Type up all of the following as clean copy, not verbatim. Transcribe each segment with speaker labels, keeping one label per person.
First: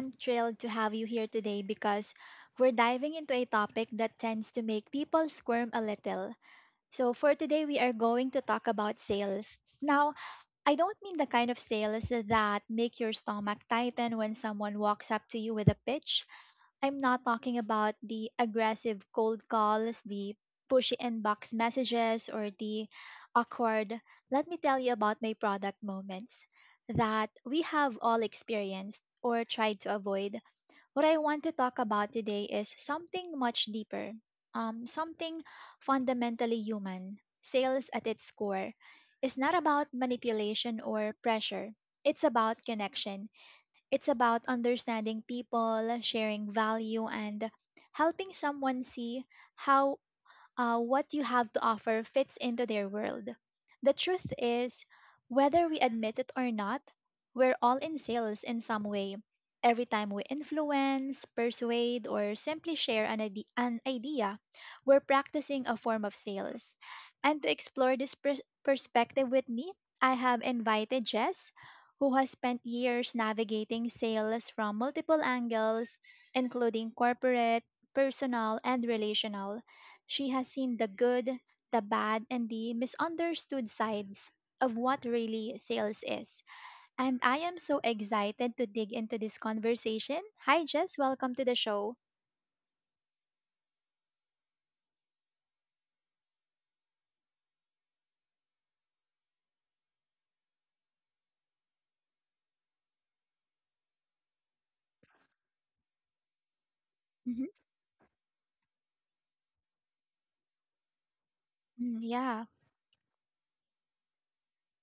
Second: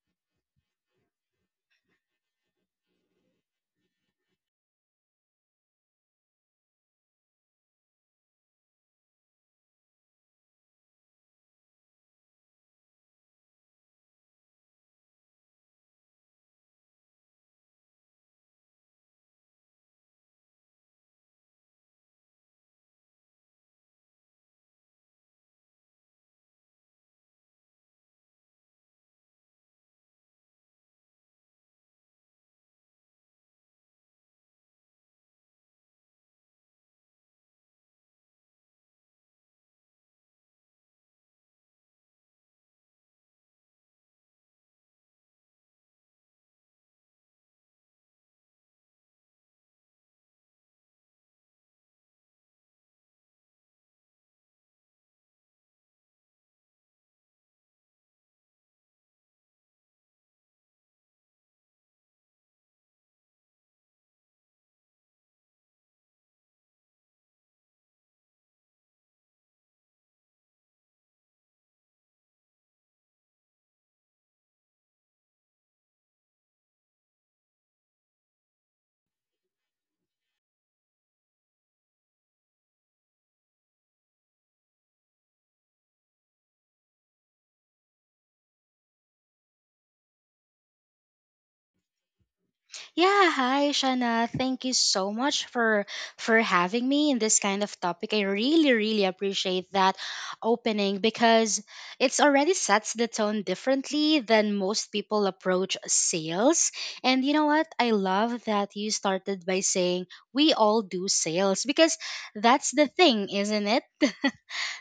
Speaker 1: I'm thrilled to have you here today because we're diving into a topic that tends to make people squirm a little. So, for today, we are going to talk about sales. Now, I don't mean the kind of sales that make your stomach tighten when someone walks up to you with a pitch. I'm not talking about the aggressive cold calls, the pushy inbox messages, or the awkward, let me tell you about my product moments that we have all experienced or tried to avoid. What I want to talk about today is something much deeper, something fundamentally human. Sales at its core is not about manipulation or pressure, it's about connection. It's about understanding people, sharing value, and helping someone see how what you have to offer fits into their world. The truth is, whether we admit it or not, we're all in sales in some way. Every time we influence, persuade, or simply share an idea, we're practicing a form of sales. And to explore this perspective with me, I have invited Jess, who has spent years navigating sales from multiple angles, including corporate, personal, and relational. She has seen the good, the bad, and the misunderstood sides of what really sales is. And I am so excited to dig into this conversation. Hi, Jess. Welcome to the show.
Speaker 2: Yeah, hi Shana. Thank you so much for having me in this kind of topic. I really really appreciate that opening, because it's already sets the tone differently than most people approach sales. And you
Speaker 1: Hmm.
Speaker 2: know what? I love that you started by saying we all do sales, because
Speaker 1: Yeah.
Speaker 2: that's the thing, isn't it?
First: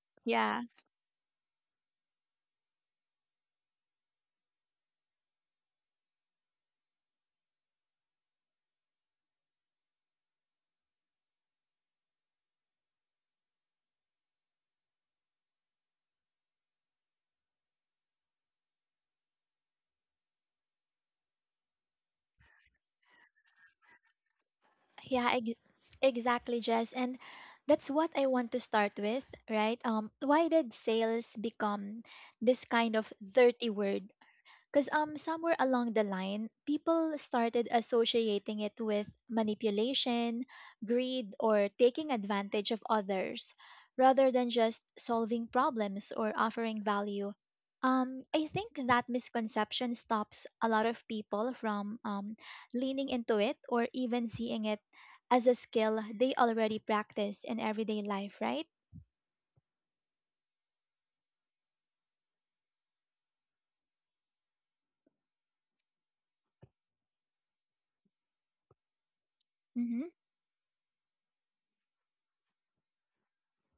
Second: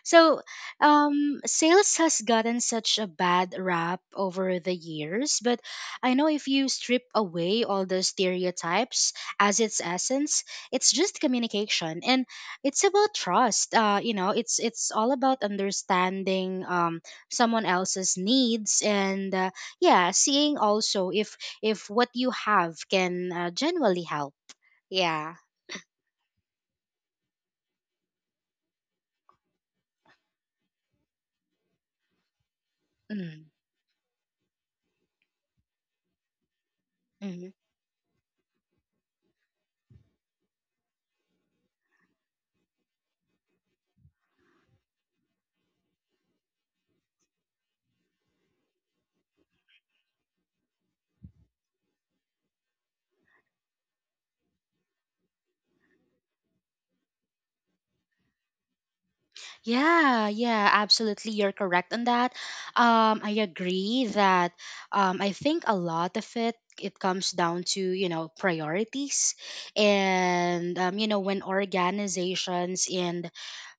Speaker 2: So,
Speaker 1: Yeah,
Speaker 2: sales has gotten such a bad rap over the years, but I know if you strip away all the stereotypes as its essence, it's just communication, and it's about trust. You know, it's all about understanding someone else's needs, and yeah, seeing also if what you have can genuinely help.
Speaker 1: yeah,
Speaker 2: Yeah.
Speaker 1: ex- exactly, Jess. And that's what I want to start with, right? Why did sales become this kind of
Speaker 2: Mm-hmm.
Speaker 1: dirty word? Because somewhere along the line, people
Speaker 2: Mm-hmm.
Speaker 1: started associating it with manipulation, greed, or taking advantage of others, rather than just solving problems or offering value. I think that misconception stops a lot of people from leaning into it or even seeing it as a skill they already practice in everyday life, right?
Speaker 2: Yeah, yeah, absolutely. You're correct on that. I agree that, I think a lot of it comes down to, you know, priorities,
Speaker 1: Mm-hmm.
Speaker 2: and, you know, when organizations and,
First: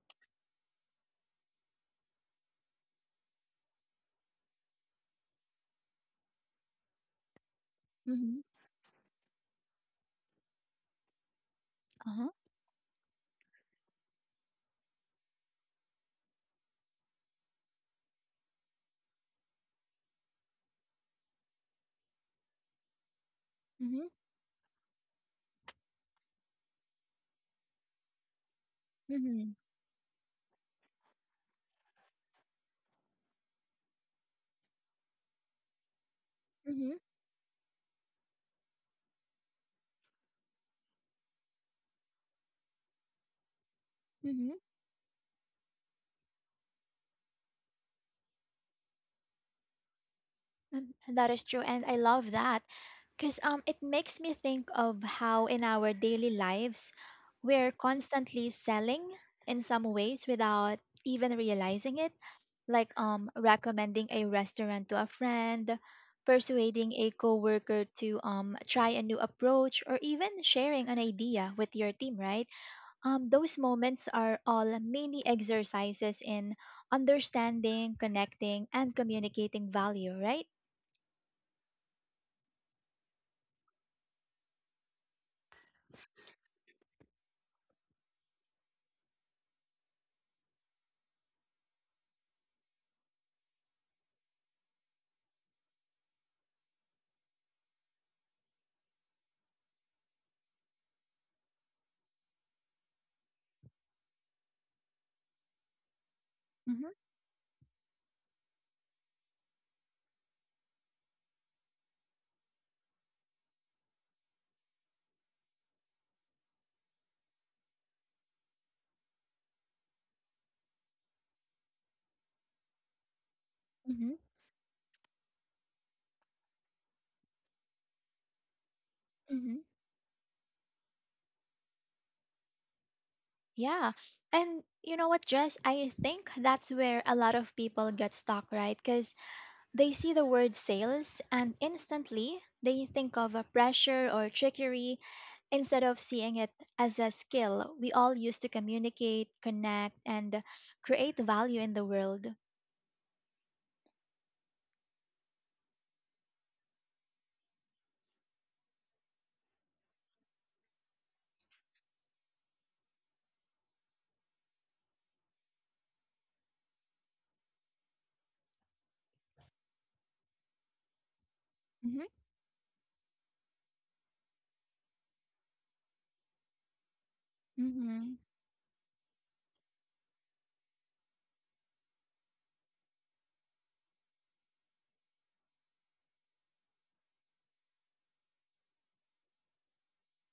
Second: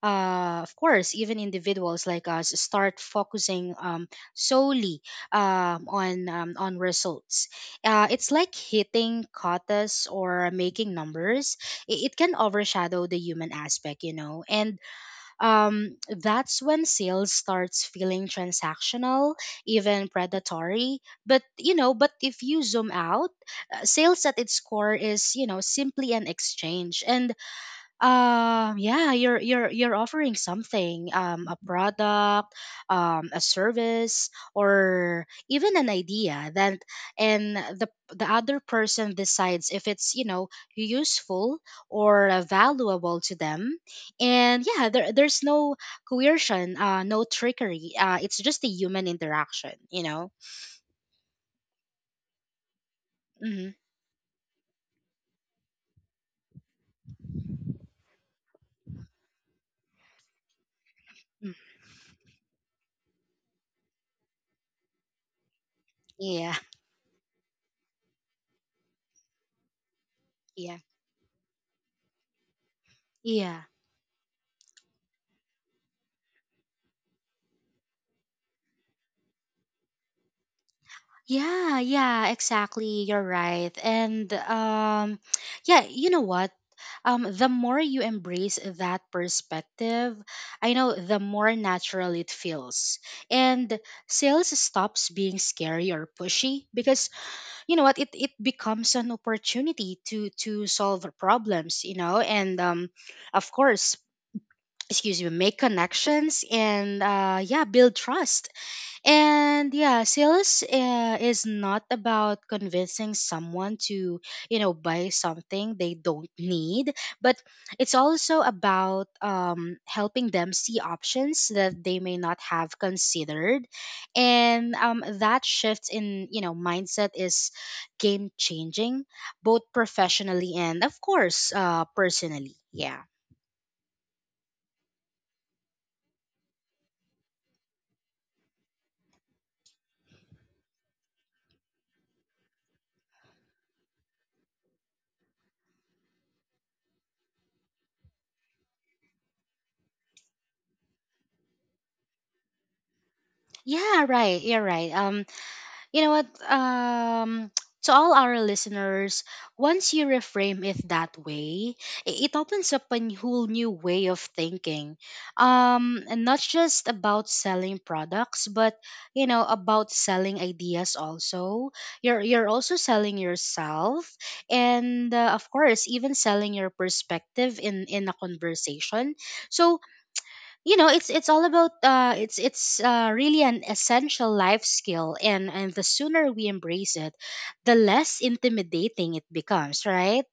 Speaker 2: of course, even individuals like us start focusing, solely, on results. It's
Speaker 1: Mm-hmm.
Speaker 2: like hitting quotas or making numbers. It
Speaker 1: Uh-huh.
Speaker 2: can overshadow the human aspect, you know, and, that's when sales starts feeling transactional, even predatory. But, you know, but if you zoom out,
Speaker 1: Mm-hmm.
Speaker 2: sales at its core is, you know, simply an exchange, and, yeah you're
Speaker 1: Mm-hmm.
Speaker 2: you're you're offering something, a product, a service, or even an idea that,
Speaker 1: Mm-hmm.
Speaker 2: and the other person decides if it's, you know, useful or, valuable to them,
Speaker 1: Mm-hmm.
Speaker 2: and yeah, there's no coercion, no trickery, it's just a human interaction.
Speaker 1: Mm. That is true, and I love that because
Speaker 2: Mm-hmm.
Speaker 1: it makes me think of how in our daily lives we're constantly selling in some ways without even
Speaker 2: Mm,
Speaker 1: realizing it, like recommending a restaurant to a friend,
Speaker 2: yeah.
Speaker 1: persuading a coworker to try a new approach, or even
Speaker 2: Yeah.
Speaker 1: sharing an idea with your team, right? Those
Speaker 2: Yeah.
Speaker 1: moments are all mini exercises in understanding, connecting, and communicating value, right?
Speaker 2: Yeah, yeah, exactly. You're right. And, yeah, you know what? The more you embrace that perspective, I know the more natural it feels. And sales stops being scary or pushy, because you know what? It becomes an opportunity to solve problems, you know, and, of course, excuse me, make connections,
Speaker 1: Mhm.
Speaker 2: and, yeah, build trust. And yeah, sales, is not about convincing someone to, you know, buy something they don't need, but it's also about, helping them see options that they may not have considered.
Speaker 1: Mhm.
Speaker 2: And, that shift in, you know, mindset is game changing,
Speaker 1: Mhm.
Speaker 2: both professionally and, of course, personally. Yeah.
Speaker 1: Yeah. And you know what, Jess? I think that's where a lot of people get stuck, right? Because they see the word sales and instantly they think of a pressure or trickery instead of seeing it as a skill we all use to communicate, connect, and create value in the world.
Speaker 2: Yeah, right. You're right. You know what? To all our listeners, once you reframe it that way, it opens up whole new way of thinking. And not just about selling products, but you know about selling ideas also. You're also selling yourself, and, of course, even selling your perspective in a
Speaker 1: Hmm.
Speaker 2: conversation. So, you know, it's all about, it's really an essential life skill, and the sooner we embrace it, the less intimidating it becomes, right?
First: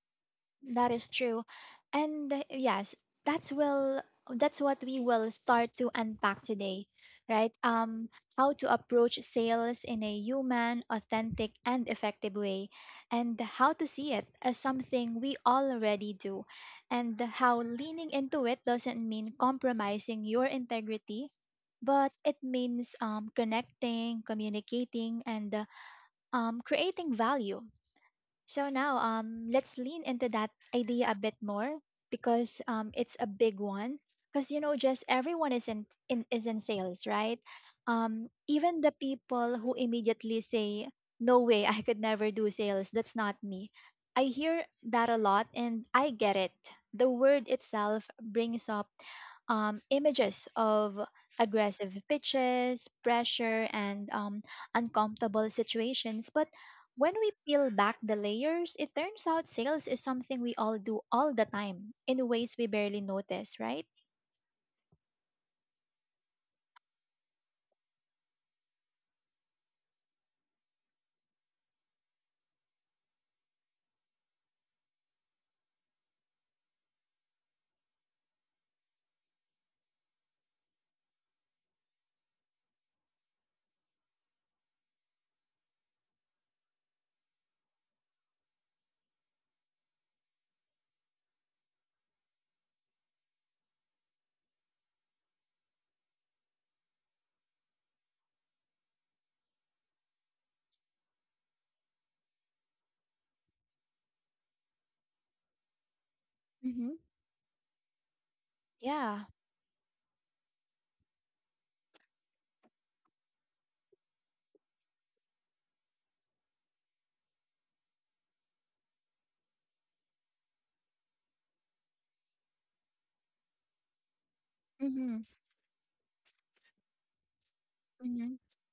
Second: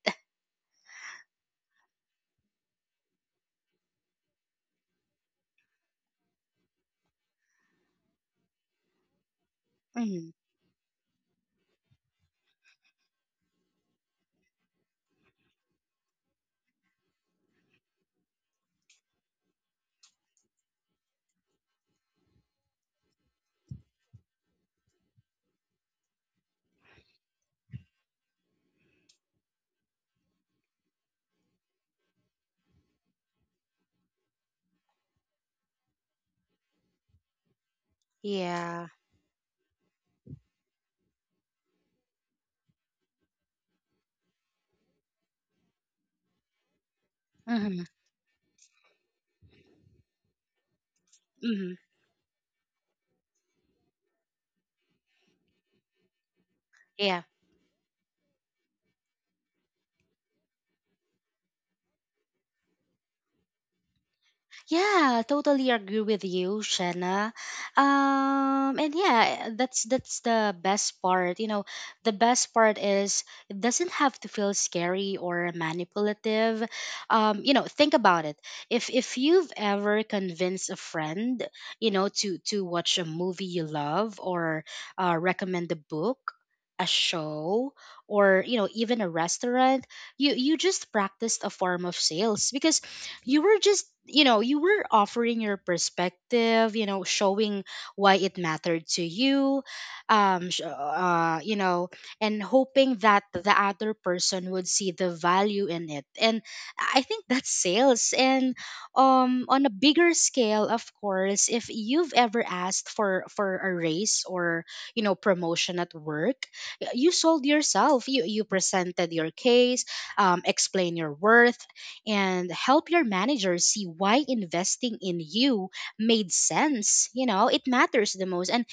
Speaker 1: That is true. And yes, that's will that's what we will start to unpack today, right? Um, how to approach sales in a
Speaker 2: Hmm.
Speaker 1: human, authentic and effective way, and how to see it as something we already do, and how leaning into it doesn't mean compromising your integrity, but it means um, connecting, communicating and um, creating value. So now, let's lean into that idea a bit more because it's a big one. Because you know, just everyone is in is in sales, right? Even
Speaker 2: Yeah.
Speaker 1: the people who immediately say, "No way, I could never do sales. That's not me." I hear that a lot, and I get it. The word
Speaker 2: Hmm.
Speaker 1: itself brings up images of
Speaker 2: Hmm.
Speaker 1: aggressive pitches, pressure, and uncomfortable situations. But when we peel back the layers, it turns out sales is something we all do all the time in ways we barely notice, right?
Speaker 2: Yeah, totally agree with you, Shanna. And yeah, that's the best part. You know, the best part is it doesn't have to feel scary or manipulative. You know, think about it. If you've ever convinced a friend, you know, to watch a movie you love, or, recommend a book, a show, or, you know, even a restaurant, you just practiced a form of sales, because you were just you were offering your perspective, you know, showing why it mattered to you, you know, and hoping that the other person would see the value in it. And
Speaker 1: Mm-hmm.
Speaker 2: I think that's sales. And,
Speaker 1: Yeah.
Speaker 2: on a bigger scale, of course, if you've ever asked for a raise, or, you know, promotion at work, you sold yourself, you presented your case, explain your worth, and help your manager see why investing
Speaker 1: Mm-hmm.
Speaker 2: in you made sense, you know, it matters the
Speaker 1: Mm-hmm.
Speaker 2: most. and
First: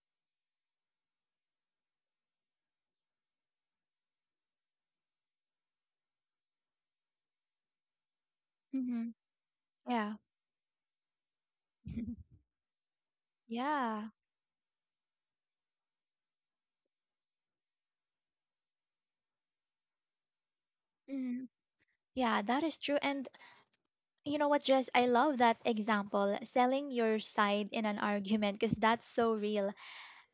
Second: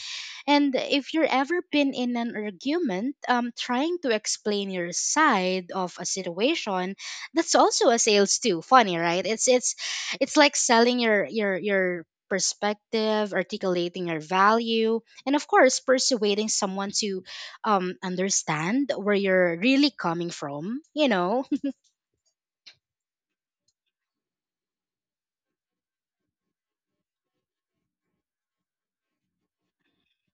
Speaker 2: and if you're ever been in an argument, trying to explain your side of a situation, that's also a sales, too. Funny,
Speaker 1: Mm-hmm.
Speaker 2: right? it's it's
Speaker 1: Yeah.
Speaker 2: it's like selling your perspective, articulating
Speaker 1: Yeah.
Speaker 2: your value, and, of course, persuading someone to, understand where you're really coming from.
Speaker 1: Mm-hmm. Yeah, that is true. And you know what, Jess? I love that example, selling your side in an argument, because that's so real.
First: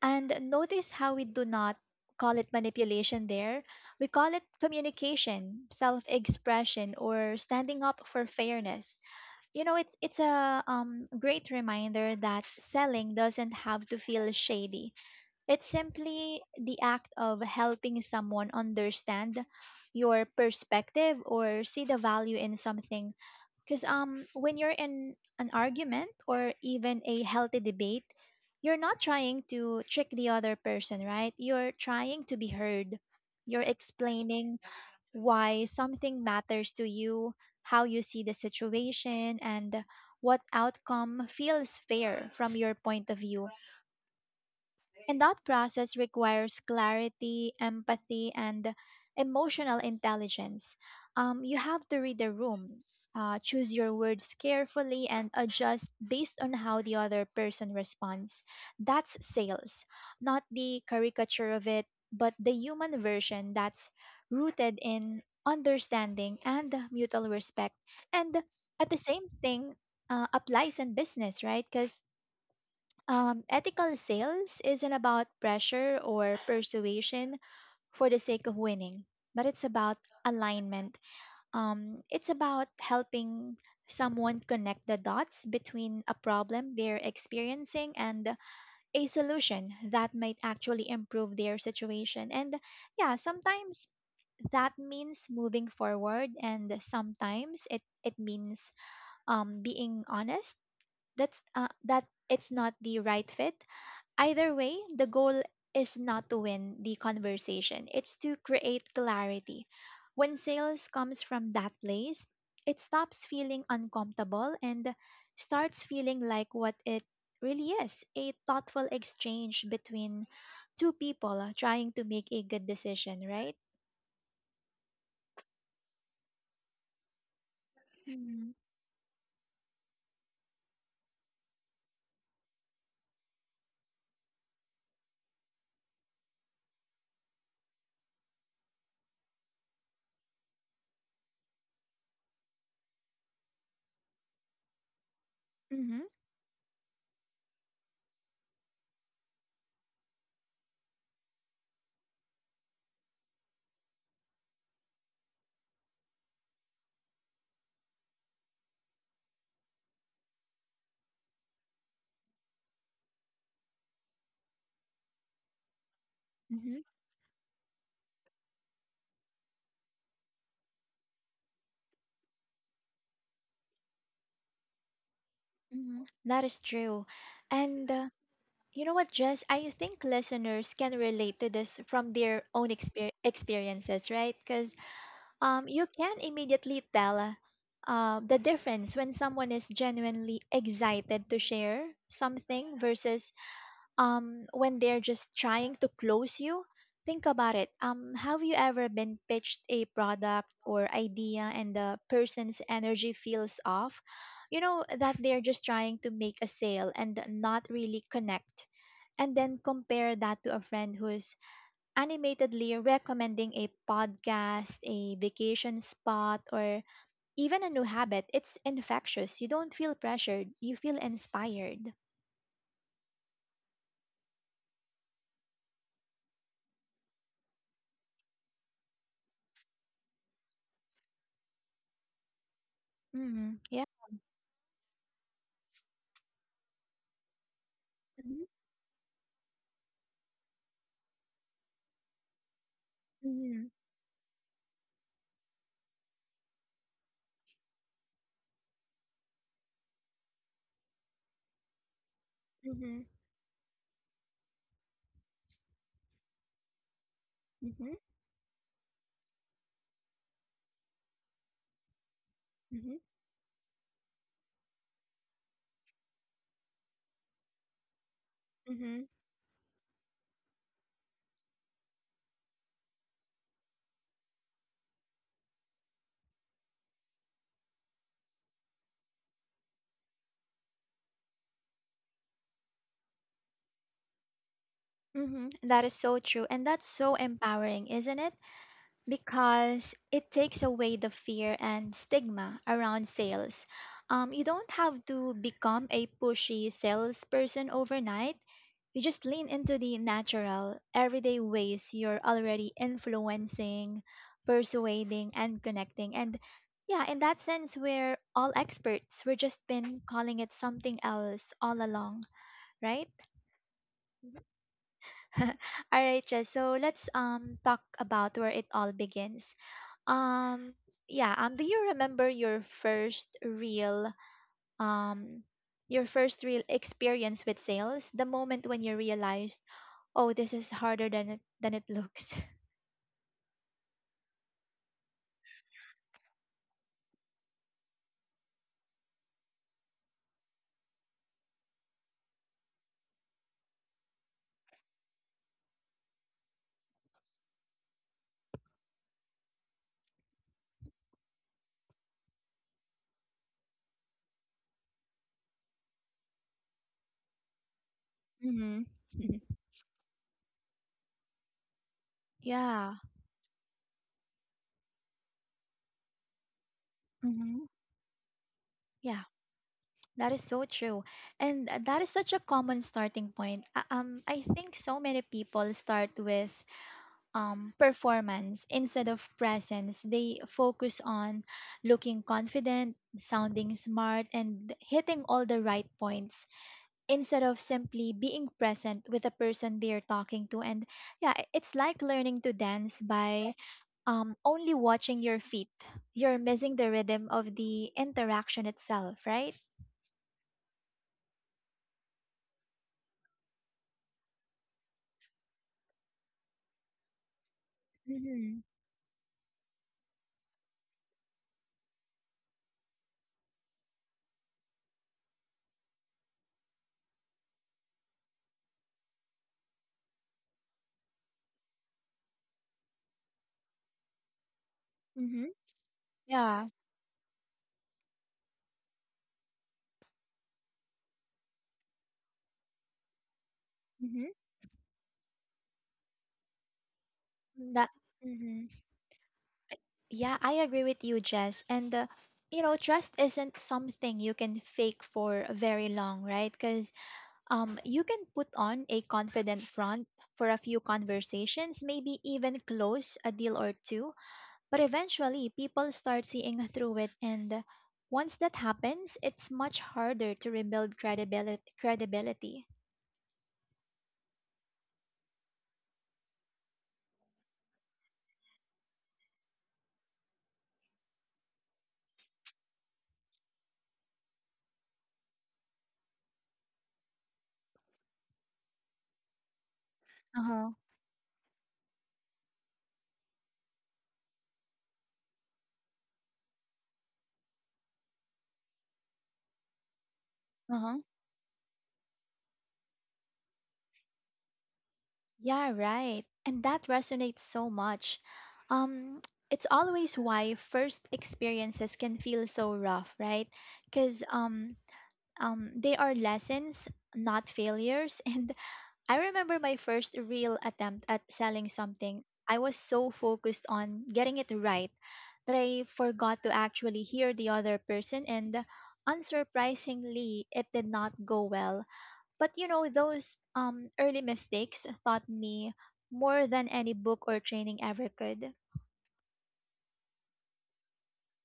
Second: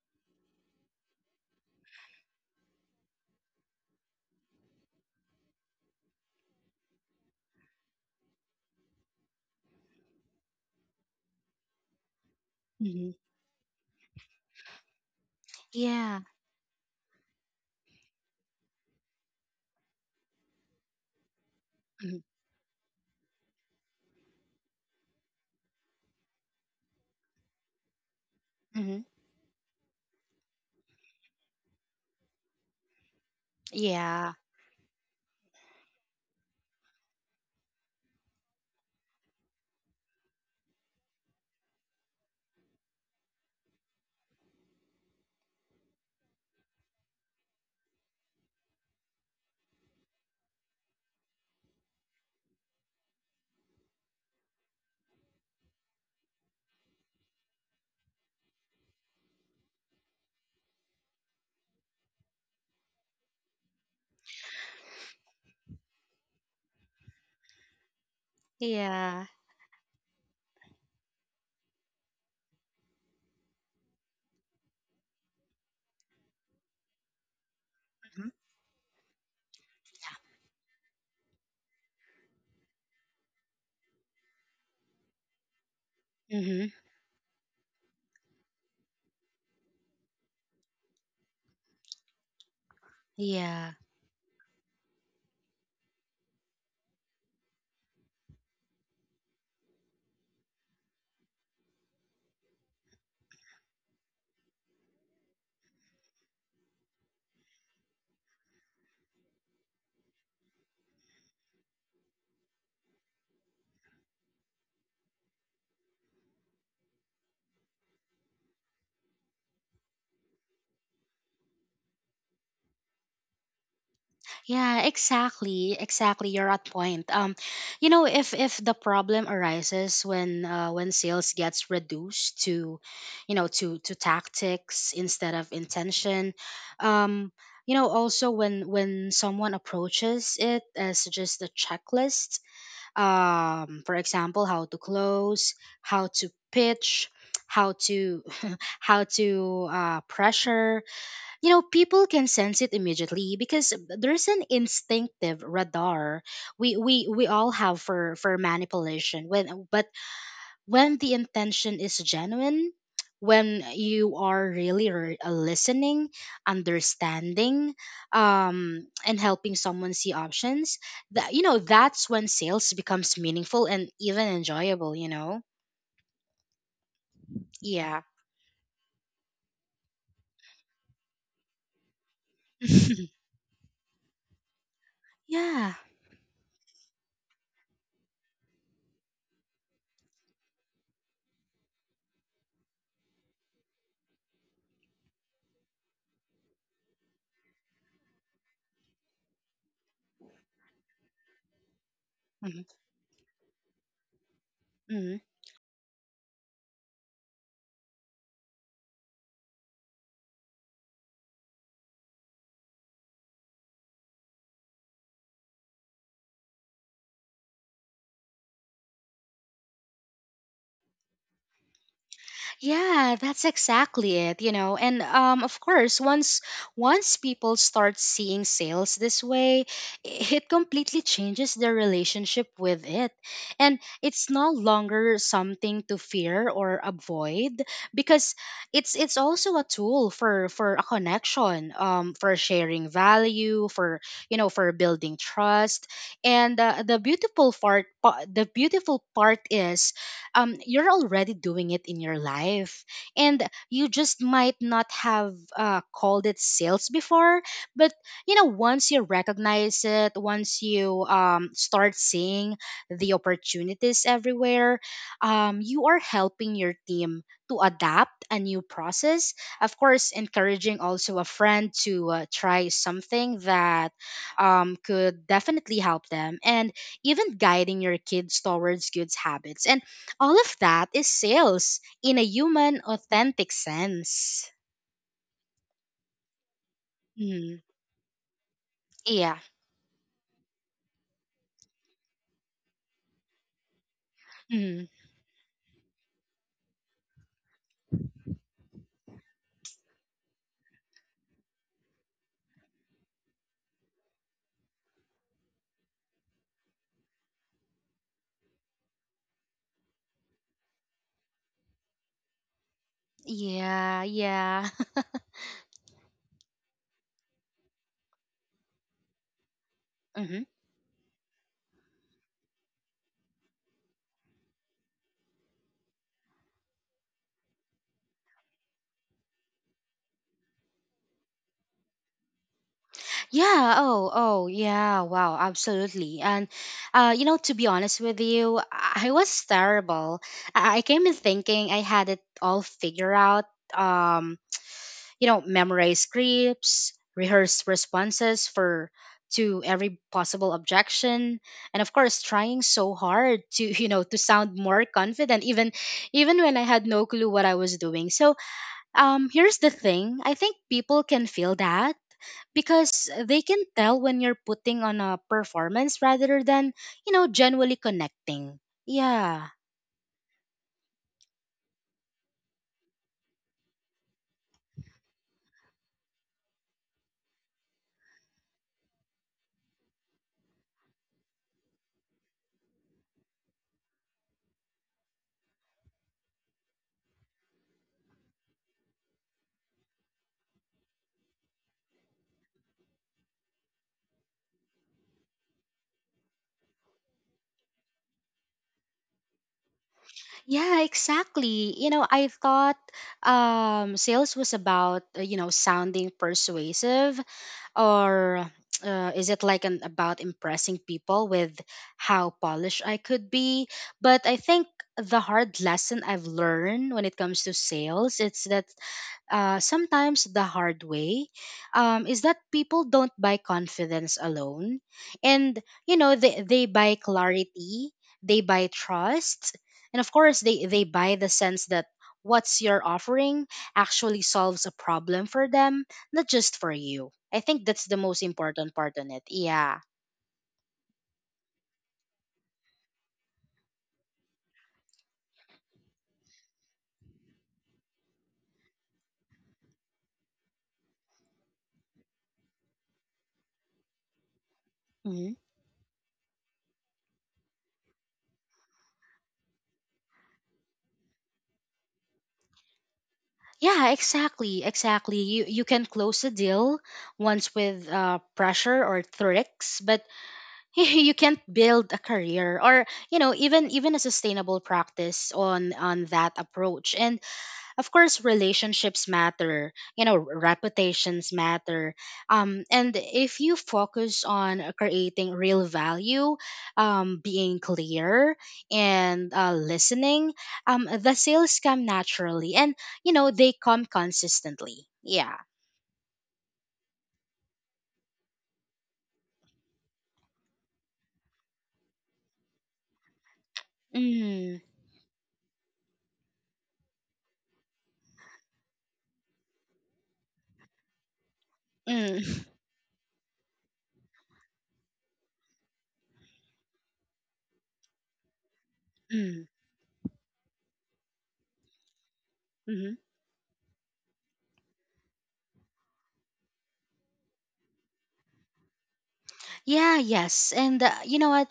Speaker 1: And notice how we do not call it manipulation there. We call it communication, self expression, or standing up for fairness. You know, it's a great reminder that
Speaker 2: Mhm.
Speaker 1: selling doesn't have to feel shady. It's
Speaker 2: Yeah.
Speaker 1: simply the act of helping someone understand your perspective or see the value in something, because when you're in an argument or even a healthy debate, you're not
Speaker 2: Mm-hmm.
Speaker 1: trying to trick the other person, right? You're trying to be heard. You're
Speaker 2: Yeah.
Speaker 1: explaining why something matters to you, how you see the situation, and what outcome feels fair from your point of view. And that process requires clarity, empathy, and emotional intelligence. You have to read the room, choose your words carefully, and adjust based on how the other person responds. That's sales, not the caricature of it, but the human version that's rooted in understanding and mutual respect. And at the
Speaker 2: Yeah.
Speaker 1: same thing, applies in business, right? Because ethical sales isn't about pressure or persuasion for the sake of winning, but it's about alignment. It's about helping someone connect the dots between a
Speaker 2: Mm-hmm.
Speaker 1: problem they're experiencing and a solution that might actually improve their situation. And yeah,
Speaker 2: Yeah.
Speaker 1: sometimes that means moving forward, and sometimes it means being honest. That's that it's not the right fit. Either way, the goal is not to win the conversation, it's to create clarity. When sales comes from that place, it stops feeling uncomfortable and starts feeling like what it really is, a thoughtful exchange between two people trying to make a good decision, right?
Speaker 2: Yeah, exactly. Exactly. You're at point. You know, if
Speaker 1: Mm-hmm.
Speaker 2: if the problem arises when, when sales gets reduced to, you know, to tactics instead of intention, um, you know, also when someone approaches it as just a checklist, for example, how to close,
Speaker 1: Mm-hmm.
Speaker 2: how to pitch, how to how to, pressure. You know, people can sense it immediately because there's an instinctive radar we all have for manipulation. When the intention is genuine, when you are really listening, understanding, and helping someone see options, that's when sales becomes meaningful and even enjoyable. You know,
Speaker 1: Mm-hmm. That is true. And
Speaker 2: yeah,
Speaker 1: you know what, Jess? I think listeners can relate to this from their own experiences, right? Because
Speaker 2: yeah.
Speaker 1: you can immediately tell the difference when someone is genuinely excited to share something versus when they're just trying to close you. Think about it. Have you ever been pitched a product or idea and the person's energy feels off? You know that
Speaker 2: Mhm.
Speaker 1: they're just trying to make a sale and not really connect, and then compare that to a friend who's animatedly recommending a podcast, a vacation spot, or even a new habit, it's infectious. You don't feel pressured, you feel inspired.
Speaker 2: Yeah, that's exactly it, you know. And, of course, once people start seeing sales this way, it completely changes their relationship with it.
Speaker 1: Mm-hmm.
Speaker 2: And
Speaker 1: Yeah.
Speaker 2: it's no longer something to fear or avoid, because
Speaker 1: Mm-hmm.
Speaker 2: it's also a tool for a connection, for sharing value,
Speaker 1: Mm-hmm.
Speaker 2: for building trust. And, the beautiful part is, you're already doing it in your life.
Speaker 1: Mm-hmm.
Speaker 2: And you just might not have, called it sales before, but,
Speaker 1: Mm-hmm.
Speaker 2: you know, once you recognize it, once you, start seeing
Speaker 1: Mm-hmm.
Speaker 2: the opportunities everywhere, you are helping your team to adapt a new
Speaker 1: Mm-hmm.
Speaker 2: process. Of course, encouraging also a friend to, try something that, could definitely help them, and even guiding your kids towards good habits. And all of that is sales in a human, authentic sense.
Speaker 1: Mm-hmm. That is so true. And that's so
Speaker 2: Mm,
Speaker 1: empowering, isn't it?
Speaker 2: yeah.
Speaker 1: Because it takes away the fear and stigma around sales. You don't
Speaker 2: Mm,
Speaker 1: have to become a pushy salesperson overnight. You just lean into the natural, everyday ways you're already influencing, persuading, and connecting. And yeah, in that sense, we're all experts. We're just been calling it something else all along, right?
Speaker 2: yeah, yeah.
Speaker 1: All right, Jess. So let's um, talk about where it all begins,
Speaker 2: Hmm.
Speaker 1: um, yeah, do you remember um your first real experience with sales? The moment when you realized, oh, this is harder than it looks.
Speaker 2: Yeah. Oh, oh, yeah. Wow. Absolutely. And, you know, to be honest with you, I was terrible. I came in thinking I had it all figured out. Um, you know, memorize scripts, rehearse responses for to every possible objection, and, of course, trying so hard to you know to sound more confident, even when I had no clue what I was doing. So,
Speaker 1: Mm-hmm.
Speaker 2: here's the thing: I think people can feel that,
Speaker 1: Yeah.
Speaker 2: because they can tell when you're putting on a performance rather than, you know,
Speaker 1: Mm-hmm.
Speaker 2: genuinely connecting.
Speaker 1: Yeah,
Speaker 2: Yeah.
Speaker 1: that is so true. And that is such a common starting point. Um, I think so many people start with performance instead of presence. They focus on looking confident, sounding smart, and hitting all the right points instead of simply being present with the person they are talking to. And yeah, it's like learning to dance by only watching your feet. You're missing the rhythm of the interaction itself, right?
Speaker 2: Yeah, exactly. You know, I thought, sales was about, you know, sounding persuasive, or
Speaker 1: Mm-hmm.
Speaker 2: is it like an about impressing people with how polished I could be? But I think the hard lesson I've learned when it comes to sales, it's that, sometimes the hard way, is that people don't buy confidence alone.
Speaker 1: Mm-hmm.
Speaker 2: And, you know, they
Speaker 1: Yeah.
Speaker 2: buy clarity, they buy trust, and, of course, they buy the sense that what's you're offering actually
Speaker 1: Mm-hmm.
Speaker 2: solves a problem for them, not just for you. I think that's
Speaker 1: That.
Speaker 2: the most
Speaker 1: Mm-hmm.
Speaker 2: important part in it. Yeah.
Speaker 1: Yeah, I agree with you, Jess. And you know, trust isn't something you can fake for very long, right? Because you can put on a confident front for a few conversations, maybe even close a deal or two, but
Speaker 2: Hmm.
Speaker 1: eventually people start seeing through it, and once that happens, it's much harder to rebuild credibility. Credibility.
Speaker 2: Yeah, exactly, exactly. You can close a deal once with, pressure or tricks, but you can't build a career, or, you know, even a sustainable practice on that approach, and, of course, relationships matter, you know,
Speaker 1: Uh huh.
Speaker 2: reputations matter, and if you focus on creating real value, being clear, and, listening,
Speaker 1: Uh huh.
Speaker 2: the sales come naturally, and, you know, they come consistently. Yeah.
Speaker 1: Yeah, right. And that resonates so much. Um, it's always why first experiences can feel so rough, right? Because
Speaker 2: Mm.
Speaker 1: um, they are lessons, not failures. And I remember my first real attempt at selling something.
Speaker 2: Mm.
Speaker 1: I was so focused on getting it right that I forgot to actually hear the other person. And
Speaker 2: Mm.
Speaker 1: unsurprisingly, it did not go well. But you
Speaker 2: Mhm.
Speaker 1: know, those early mistakes taught me more than any book or training ever could.
Speaker 2: Yeah, yes. And, you know what?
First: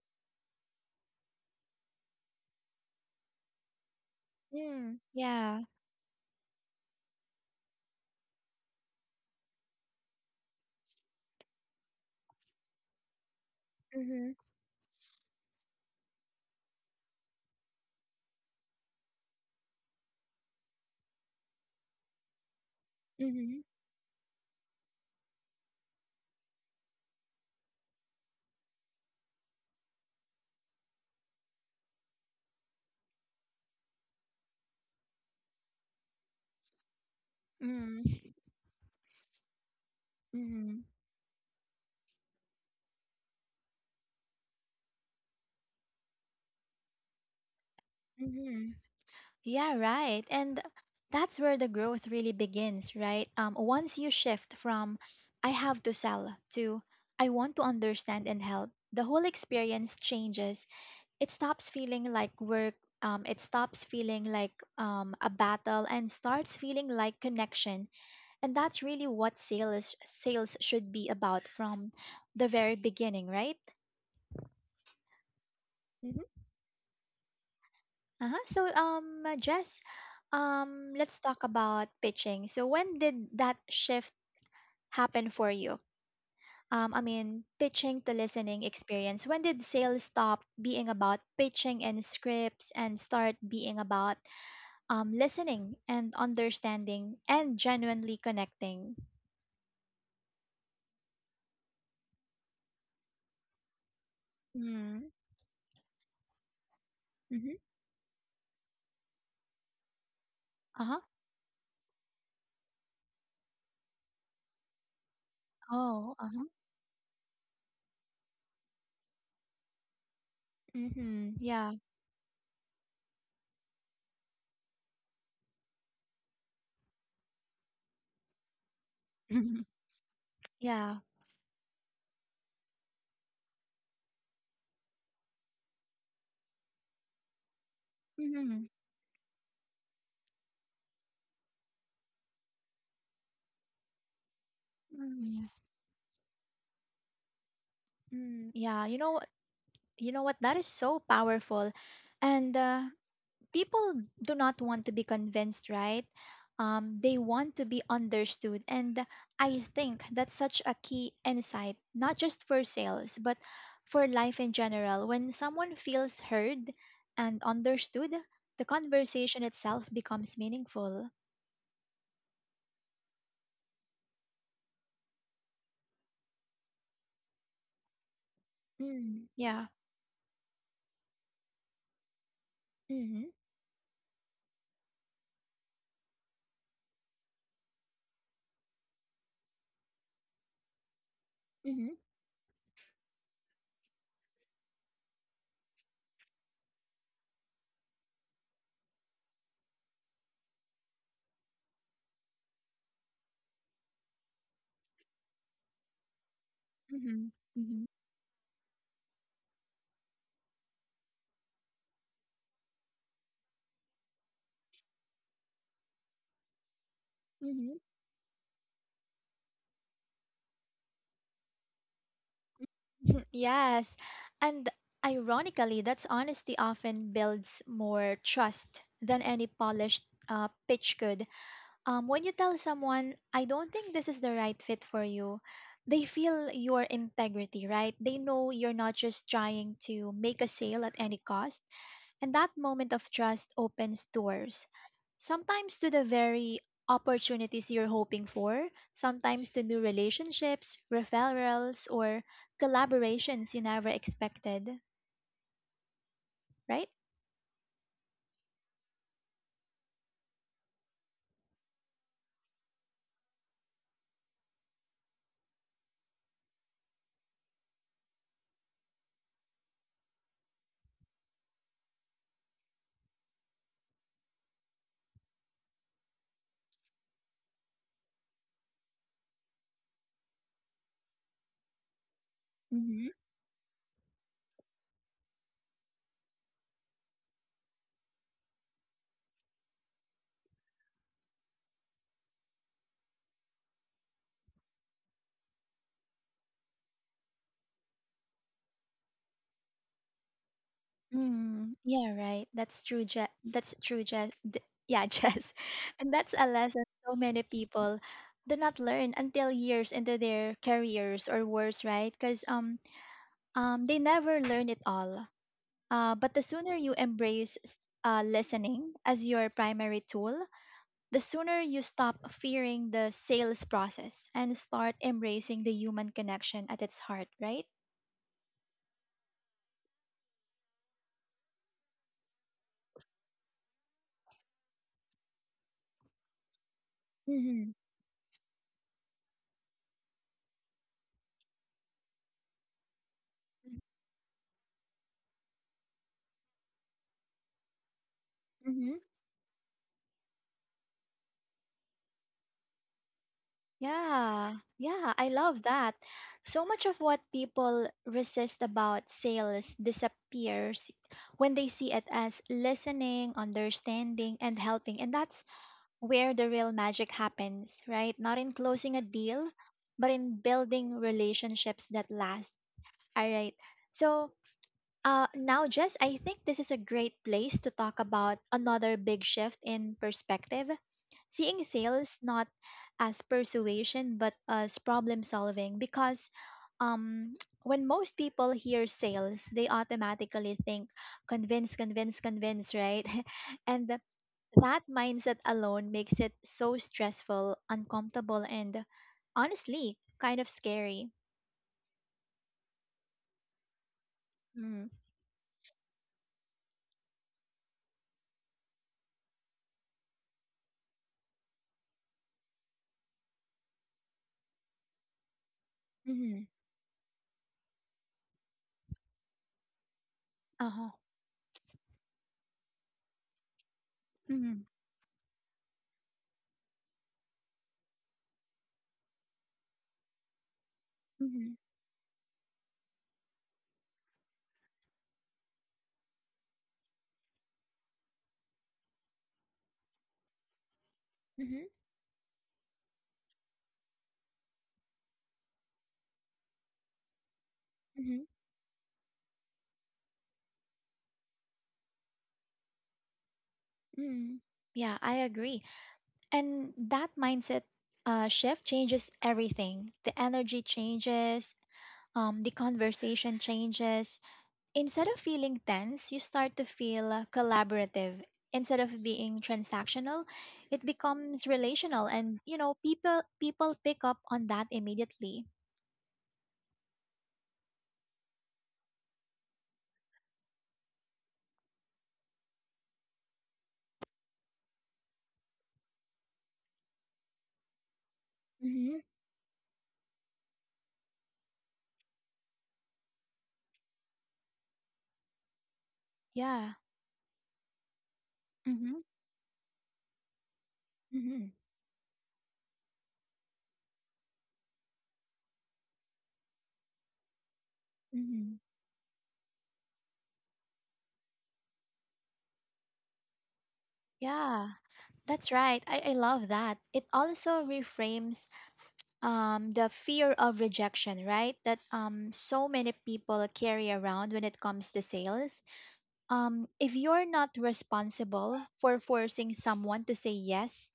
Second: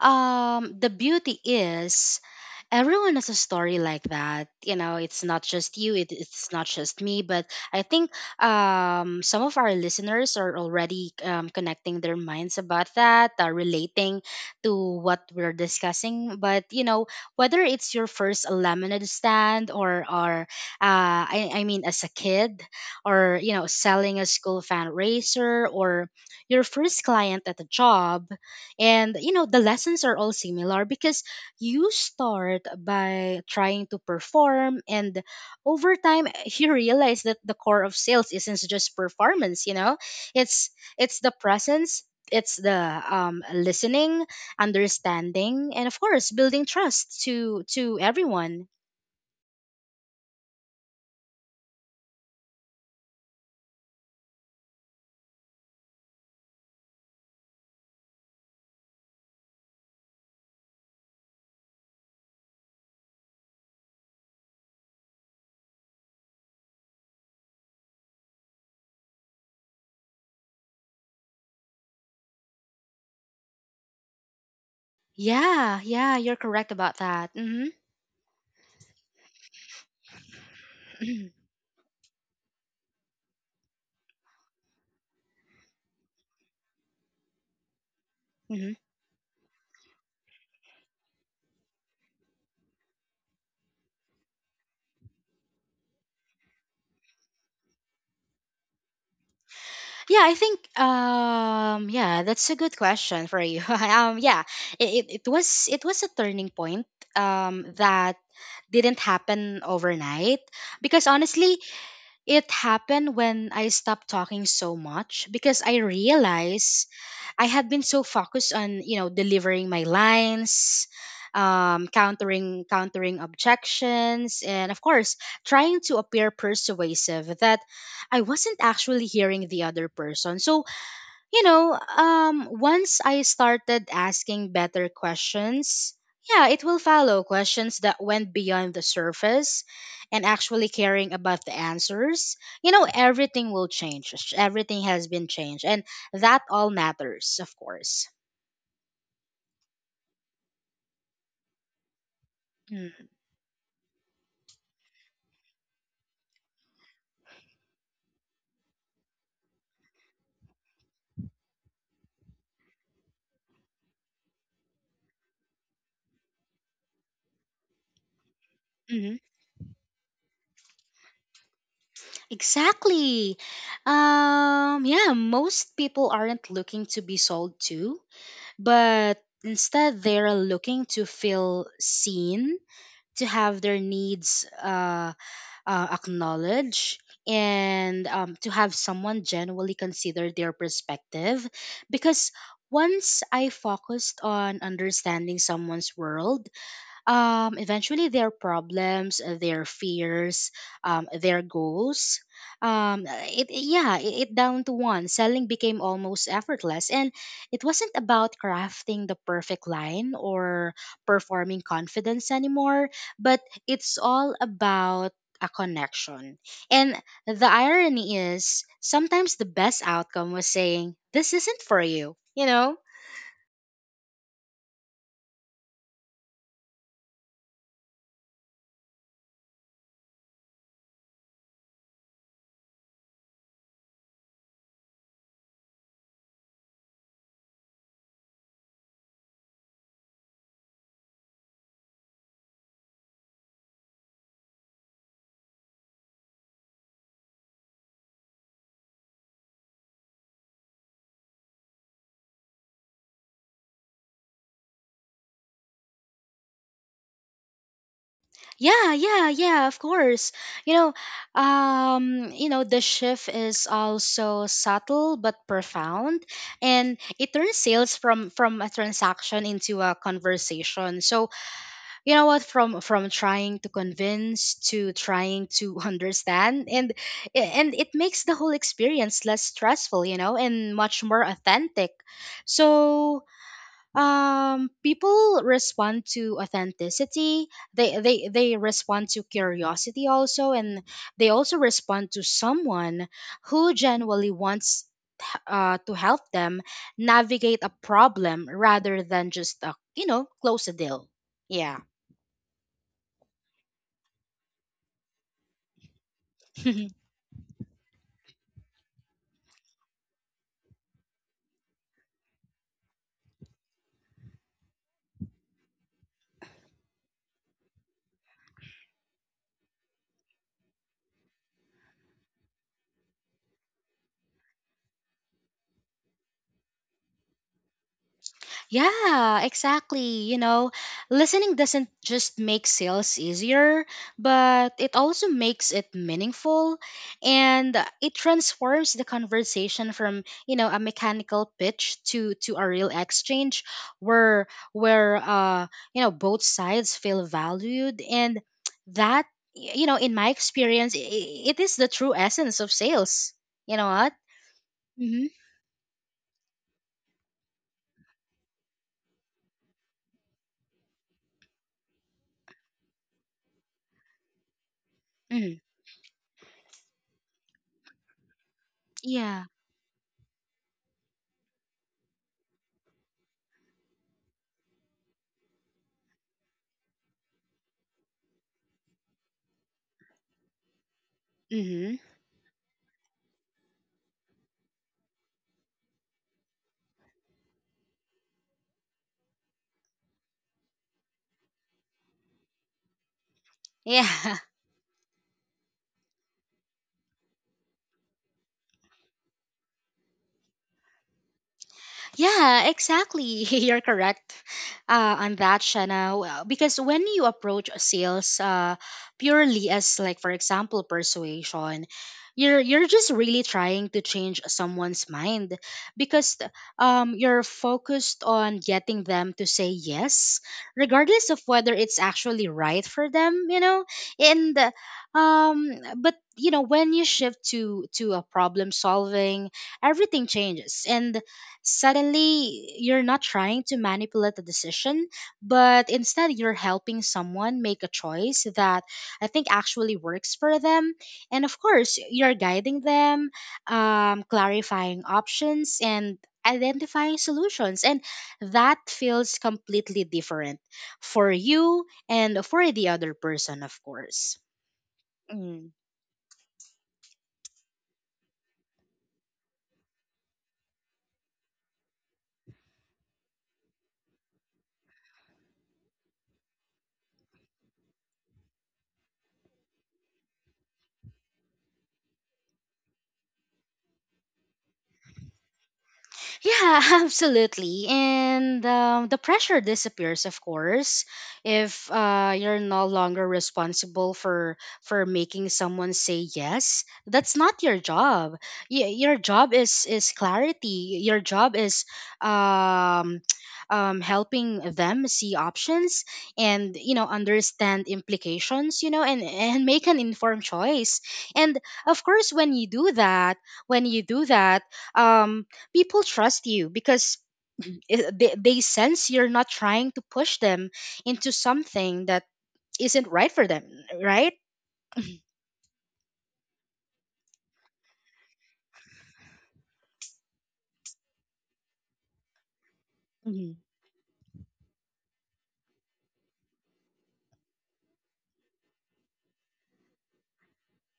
Speaker 2: The beauty is everyone has a story like that, you know,
Speaker 1: Mm,
Speaker 2: it's not
Speaker 1: yeah.
Speaker 2: just you, it's not just me. But I think, some of our listeners are already, connecting their minds about that, relating
Speaker 1: Mm-hmm.
Speaker 2: to what we're discussing. But, you know, whether it's your first lemonade stand, or I mean as a kid, or, you
Speaker 1: Mm-hmm.
Speaker 2: know, selling a school fundraiser, or your first client at a job, and, you know, the lessons are all similar, because you start by trying to perform, and over time you realize that the core of
Speaker 1: Mm.
Speaker 2: sales isn't just performance. You know, it's
Speaker 1: Mm-hmm.
Speaker 2: it's the presence, it's the, listening, understanding, and, of course, building trust to everyone.
Speaker 1: Mm-hmm. Yeah, right. And that's where the growth really begins, right? Once you shift from I have to sell to I want to understand and help, the whole experience changes. It stops feeling like work. It stops feeling like a battle and starts feeling like connection. And that's really what sales should be about from the very beginning, right?
Speaker 2: Yeah, yeah, you're
Speaker 1: Hmm.
Speaker 2: correct about that. Hmm.
Speaker 1: Uh-huh. So, Jess, let's talk about pitching. So, when did that shift happen for you? I mean, pitching to listening experience. When did sales stop being about pitching and scripts and start being about listening and understanding and genuinely connecting?
Speaker 2: Yeah, I think, yeah, that's a good question for you. Yeah, it, it,
Speaker 1: Mm-hmm.
Speaker 2: it was it was a turning point, that didn't happen overnight,
Speaker 1: Uh-huh.
Speaker 2: because honestly, it happened when I stopped talking so much, because I
Speaker 1: Oh, uh-huh.
Speaker 2: realized I had been so focused on, you know, delivering my lines,
Speaker 1: Mm-hmm. Yeah.
Speaker 2: countering objections, and, of course, trying to appear persuasive, that I wasn't actually hearing the other person. So,
Speaker 1: Yeah.
Speaker 2: you know, once I started asking better questions, yeah, it will follow questions that went
Speaker 1: Mm-hmm.
Speaker 2: beyond the surface, and actually caring about the answers. You know, everything will change. Everything has been
Speaker 1: Mm.
Speaker 2: changed. And that all matters, of course.
Speaker 1: Mm. Yeah. You know what? That is so powerful, and
Speaker 2: Mm.
Speaker 1: people do not want to be convinced, right? They want to be understood, and I think that's such a key insight, not just for sales, but for life in general. When someone feels heard and understood, the
Speaker 2: Mm-hmm.
Speaker 1: conversation itself becomes meaningful.
Speaker 2: Exactly. Yeah, Most people aren't looking to be sold to, but
Speaker 1: Mm, yeah.
Speaker 2: instead they're looking to feel seen, to
Speaker 1: Mm-hmm.
Speaker 2: have their needs acknowledged, and to have someone genuinely consider their perspective.
Speaker 1: Mm-hmm.
Speaker 2: Because once I focused on understanding someone's world, eventually their problems, their fears, their goals. Um, it it- yeah, it down to one. Selling became almost effortless, and
Speaker 1: Mm-hmm.
Speaker 2: it wasn't about crafting the perfect line or performing confidence anymore. But it's all about a connection. And the
Speaker 1: Mm-hmm.
Speaker 2: irony is, sometimes the best outcome was saying, "This isn't for you." You know
Speaker 1: Yes, and ironically, that's honesty often builds more trust than any polished pitch could. When you tell someone, I don't think this is the right fit for you, they feel your integrity, right? They know you're not just trying to make a sale at any cost. And that moment of trust opens doors, sometimes to the very opportunities you're hoping for, sometimes to new relationships, referrals, or collaborations you never expected, right?
Speaker 2: Yeah, yeah, yeah, of course. You know, the shift is also subtle but profound, and it turns sales from a transaction into a conversation. So, from trying to convince to trying to understand. And it makes the whole experience less stressful, you know, and much more authentic. So, people respond to authenticity, they respond to curiosity also, and they also respond to someone who genuinely wants to help them navigate a problem rather than just close a deal.
Speaker 1: Mm,
Speaker 2: Yeah.
Speaker 1: yeah, right. That's true, Jess. Yeah, Jess. And that's a lesson so many people do not learn until years into their careers or worse, right? Because they never learn it all. But the sooner you embrace listening as your primary tool, the sooner you stop fearing the sales process and start embracing the human connection at its heart, right?
Speaker 2: Yeah, exactly. You know, listening doesn't just make sales easier, but it also makes it meaningful,
Speaker 1: Mm-hmm.
Speaker 2: and it transforms the conversation from, you know, a mechanical pitch to a real exchange where you know, both sides feel valued. And
Speaker 1: Mm-hmm.
Speaker 2: that you know, in my experience, it is the true essence of sales. You know what?
Speaker 1: Yeah, yeah,
Speaker 2: Mhm.
Speaker 1: I love that. So much of what people resist about sales disappears when they see it as listening, understanding, and helping. And that's
Speaker 2: Mhm.
Speaker 1: where the real magic happens, right? Not in closing a
Speaker 2: Yeah.
Speaker 1: deal, but in building relationships that last. All right. So now, Jess, I think this is a great place to talk about another big shift in perspective. Seeing
Speaker 2: Mhm.
Speaker 1: sales not as persuasion but as problem solving, because um when most people hear sales they automatically think convince, convince, convince, right? and th-
Speaker 2: Yeah.
Speaker 1: that mindset alone makes it so stressful, uncomfortable, and honestly kind of scary.
Speaker 2: Yeah, exactly. You're correct
Speaker 1: Mm.
Speaker 2: on that, Shana. Well, because when you approach sales purely as, like, for example, persuasion, you're just really trying to change someone's mind. because
Speaker 1: Mm-hmm.
Speaker 2: th- you're focused on getting them to say yes,
Speaker 1: Uh-huh.
Speaker 2: regardless of whether it's actually right for them, you know. And
Speaker 1: Mm-hmm.
Speaker 2: um, but you know, when you shift to a problem solving, everything changes, and
Speaker 1: Mm-hmm.
Speaker 2: suddenly, you're not trying to manipulate the decision, but instead you're helping someone make a choice that I think actually works for them. And of
Speaker 1: Mm-hmm.
Speaker 2: course, you're guiding them, clarifying options, and identifying solutions. And
Speaker 1: Mm-hmm.
Speaker 2: that feels completely different for you and for the other person, of course.
Speaker 1: Mm-hmm. Yeah, I agree.
Speaker 2: Mm.
Speaker 1: And that mindset shift changes everything. The energy changes, the conversation changes. Instead of feeling tense, you start to feel collaborative. Instead of being transactional, it becomes relational, and you know people pick up on that immediately.
Speaker 2: Yeah, absolutely. And the pressure disappears, of course, if you're no longer responsible for making someone say yes. That's not your job. Y-
Speaker 1: Mm-hmm.
Speaker 2: your job is clarity. Your job is um, helping them see options and
Speaker 1: Yeah.
Speaker 2: you know understand implications. You
Speaker 1: Mm-hmm.
Speaker 2: know, and make an informed choice.
Speaker 1: Mm-hmm.
Speaker 2: And of course, when you do that, when you do that, um, people trust you because
Speaker 1: Mm-hmm.
Speaker 2: they sense you're not trying to push them into something that isn't right for them, right?
Speaker 1: Yeah. That's right. I love that. It also reframes the fear of rejection, right? That so many people
Speaker 2: Hmm.
Speaker 1: carry around when it comes to sales. If you're not responsible for forcing someone to say yes,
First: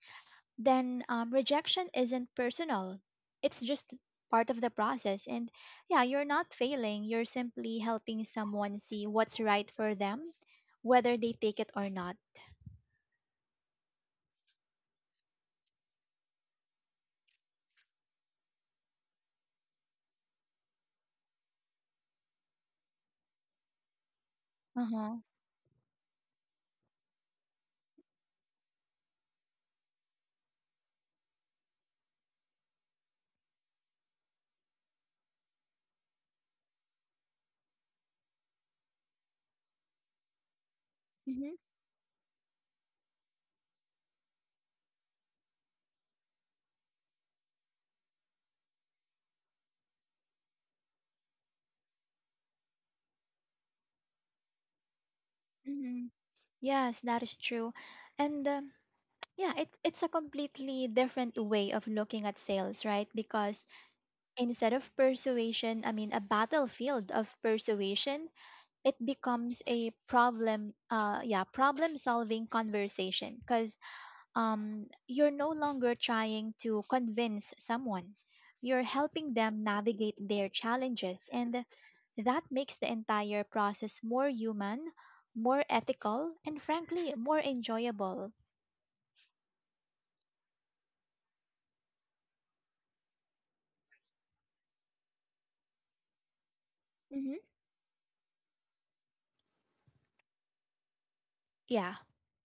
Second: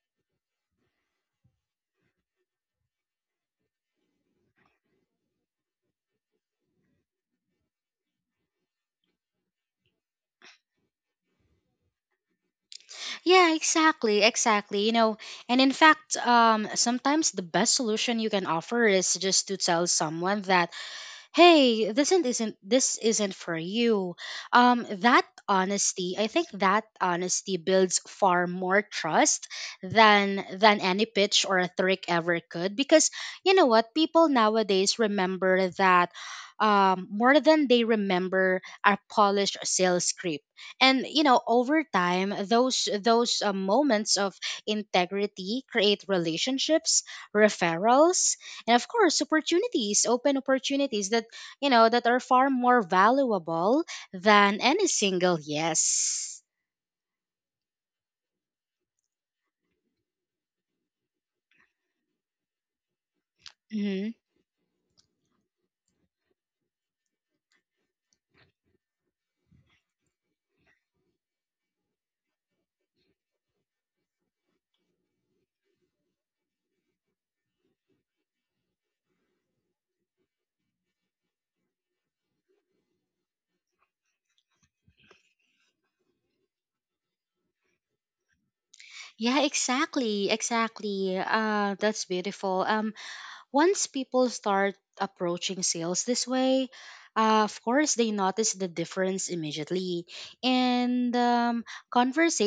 Speaker 1: then rejection isn't personal. It's just part of the process. And yeah, you're not failing. You're simply helping someone see what's right for them, whether they take it or not.
Speaker 2: Yeah, exactly, exactly. You know, and in fact, sometimes the best solution you can offer is just to tell someone that, "Hey, this isn't for you."
Speaker 1: Uh huh.
Speaker 2: That Honesty, I think that honesty builds far more trust than any pitch or a trick ever could, because you know what, people nowadays remember that more than they remember a polished sales script. And you know,
Speaker 1: Mm-hmm.
Speaker 2: over time, those moments of integrity create relationships, referrals, and of course opportunities, open opportunities that, you know, that are far more valuable than any single
Speaker 1: Mm-hmm.
Speaker 2: yes.
Speaker 1: Yes, that is true. And yeah, it's a completely different way of looking at sales, right? Because
Speaker 2: Hmm.
Speaker 1: instead of persuasion, I mean, a battlefield of persuasion, it becomes a problem solving conversation. Because you're no longer trying to convince someone, you're helping them navigate their challenges. And that makes the entire process more human, more ethical, and frankly, more enjoyable.
Speaker 2: Yeah, exactly, exactly. That's beautiful. Once people start approaching sales this way,
Speaker 1: Mhm.
Speaker 2: of course, they notice the difference immediately, and
Speaker 1: Yeah,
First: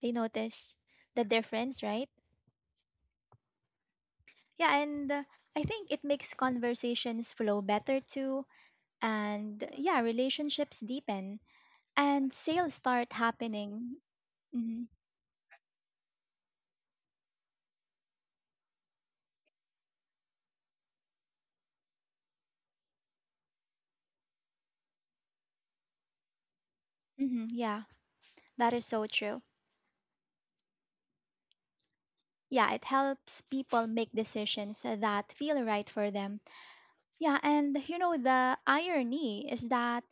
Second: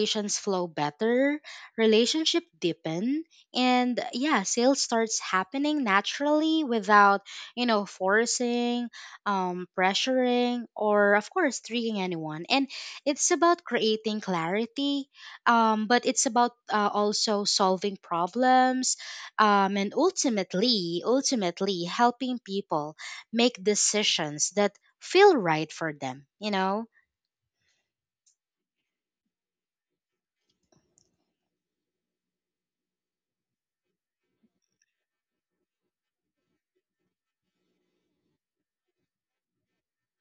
Speaker 1: they
Speaker 2: flow
Speaker 1: notice the
Speaker 2: better,
Speaker 1: difference, right?
Speaker 2: relationship deepen, and yeah,
Speaker 1: Yeah,
Speaker 2: sales
Speaker 1: and
Speaker 2: starts
Speaker 1: I
Speaker 2: happening
Speaker 1: think it makes
Speaker 2: naturally without
Speaker 1: conversations flow
Speaker 2: you know
Speaker 1: better too.
Speaker 2: forcing,
Speaker 1: And yeah,
Speaker 2: pressuring,
Speaker 1: relationships
Speaker 2: or of
Speaker 1: deepen
Speaker 2: course tricking
Speaker 1: and
Speaker 2: anyone. And
Speaker 1: sales start
Speaker 2: it's about
Speaker 1: happening.
Speaker 2: creating
Speaker 1: Hmm.
Speaker 2: clarity, but it's about also solving problems, and ultimately, ultimately helping people make decisions that feel right for them. You know.
Speaker 1: Hmm, yeah, that is so true. Yeah, it helps people make decisions that feel right for them. Yeah, and you know, the irony is that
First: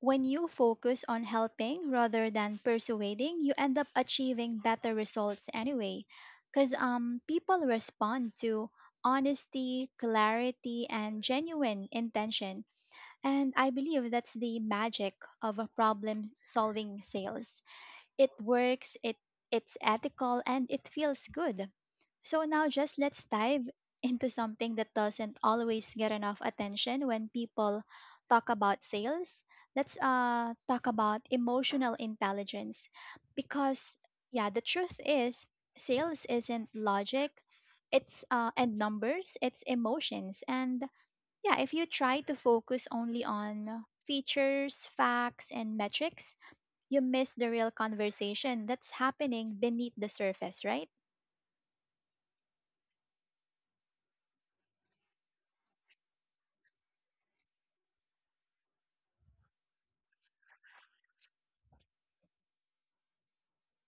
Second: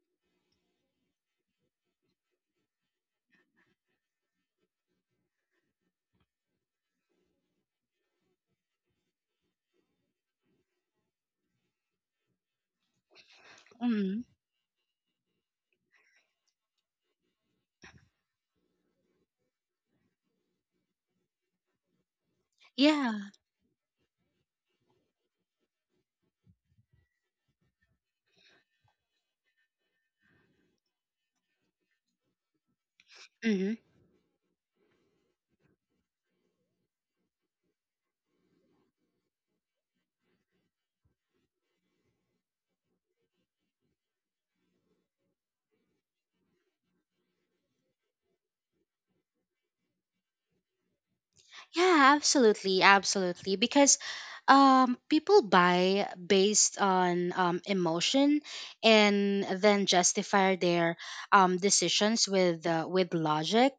Speaker 1: when you focus on helping rather than persuading, you end up achieving better results anyway. Because people respond to honesty, clarity, and genuine intention. And I believe
Speaker 2: Hmm.
Speaker 1: that's the magic of a problem solving sales. It works, it's ethical, and it feels good. So now just let's
Speaker 2: Yeah.
Speaker 1: dive into something that doesn't always get enough attention when people talk about sales. Let's talk about emotional intelligence,
Speaker 2: Hmm.
Speaker 1: because yeah, the truth is sales isn't logic, it's and numbers, it's emotions. And yeah, if you try to focus only on features, facts and metrics, you miss the real conversation that's happening beneath the surface, right?
Speaker 2: Yeah, absolutely, absolutely. Because people buy based on emotion and then justify their decisions with logic.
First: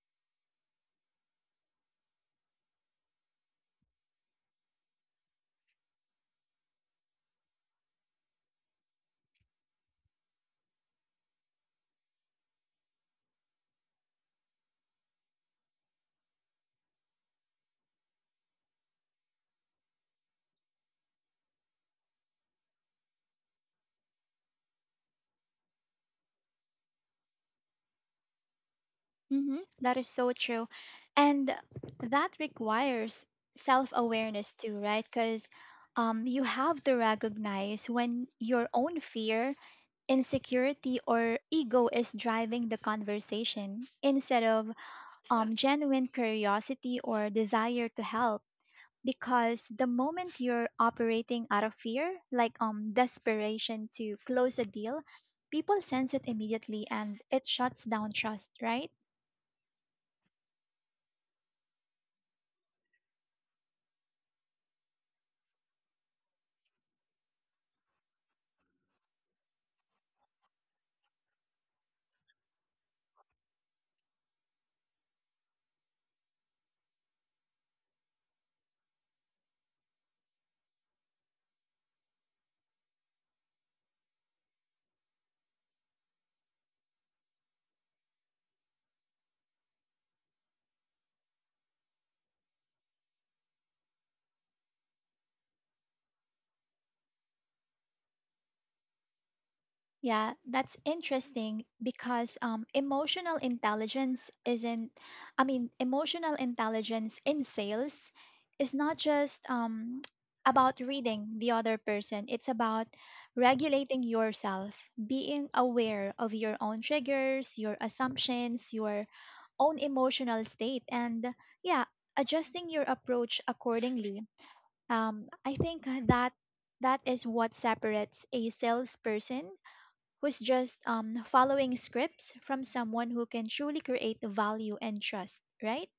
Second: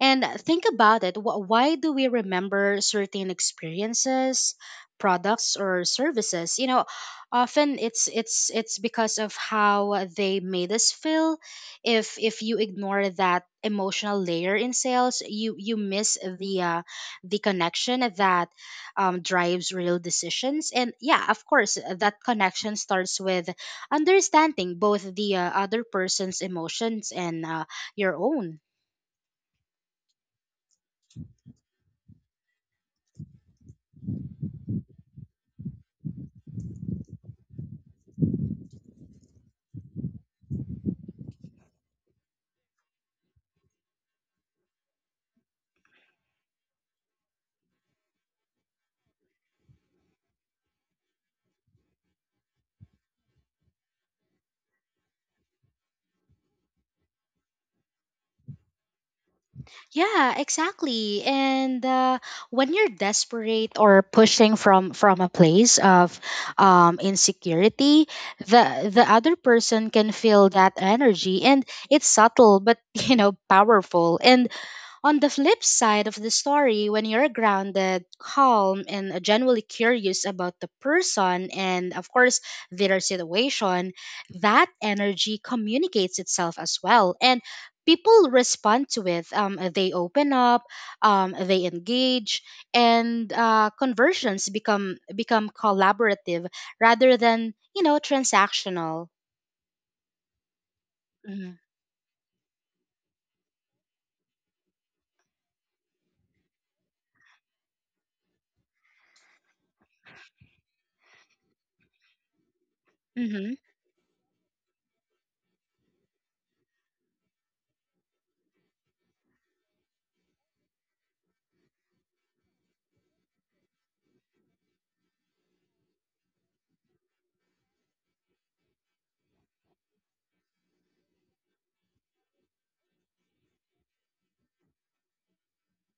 Speaker 2: And think about it. Why do we remember certain experiences, products, or services? You know, often it's because of how they made us feel. If you ignore that emotional layer in sales, you miss the connection that drives real decisions. And yeah, of course, that connection starts with understanding both the other person's emotions and your own.
Speaker 1: Mhm. That is so true. And that requires self awareness too, right? Because you have to recognize when your own fear, insecurity, or ego is driving the conversation instead of Yeah. Genuine curiosity or desire to help. Because the moment you're operating out of fear, like desperation to close a deal, people sense it immediately and it shuts down trust, right?
Speaker 2: Yeah, exactly. And when you're desperate or pushing from a place of insecurity, the other person can feel that energy, and it's subtle but you know powerful. And on the flip side of the story, when you're grounded, calm, and genuinely curious about the person and, of course, their situation, that energy communicates itself as well. And people respond to it. They open up, they engage, and conversions become collaborative rather than you know transactional.
Speaker 1: Yeah, that's
Speaker 2: Hmm.
Speaker 1: interesting because emotional intelligence isn't, I mean, emotional intelligence in sales is not just about reading the other person, it's about regulating yourself, being aware of your own triggers, your assumptions, your own emotional state, and yeah, adjusting your approach accordingly. I think that that is what separates a salesperson who's just following scripts from someone who can truly create value and trust, right?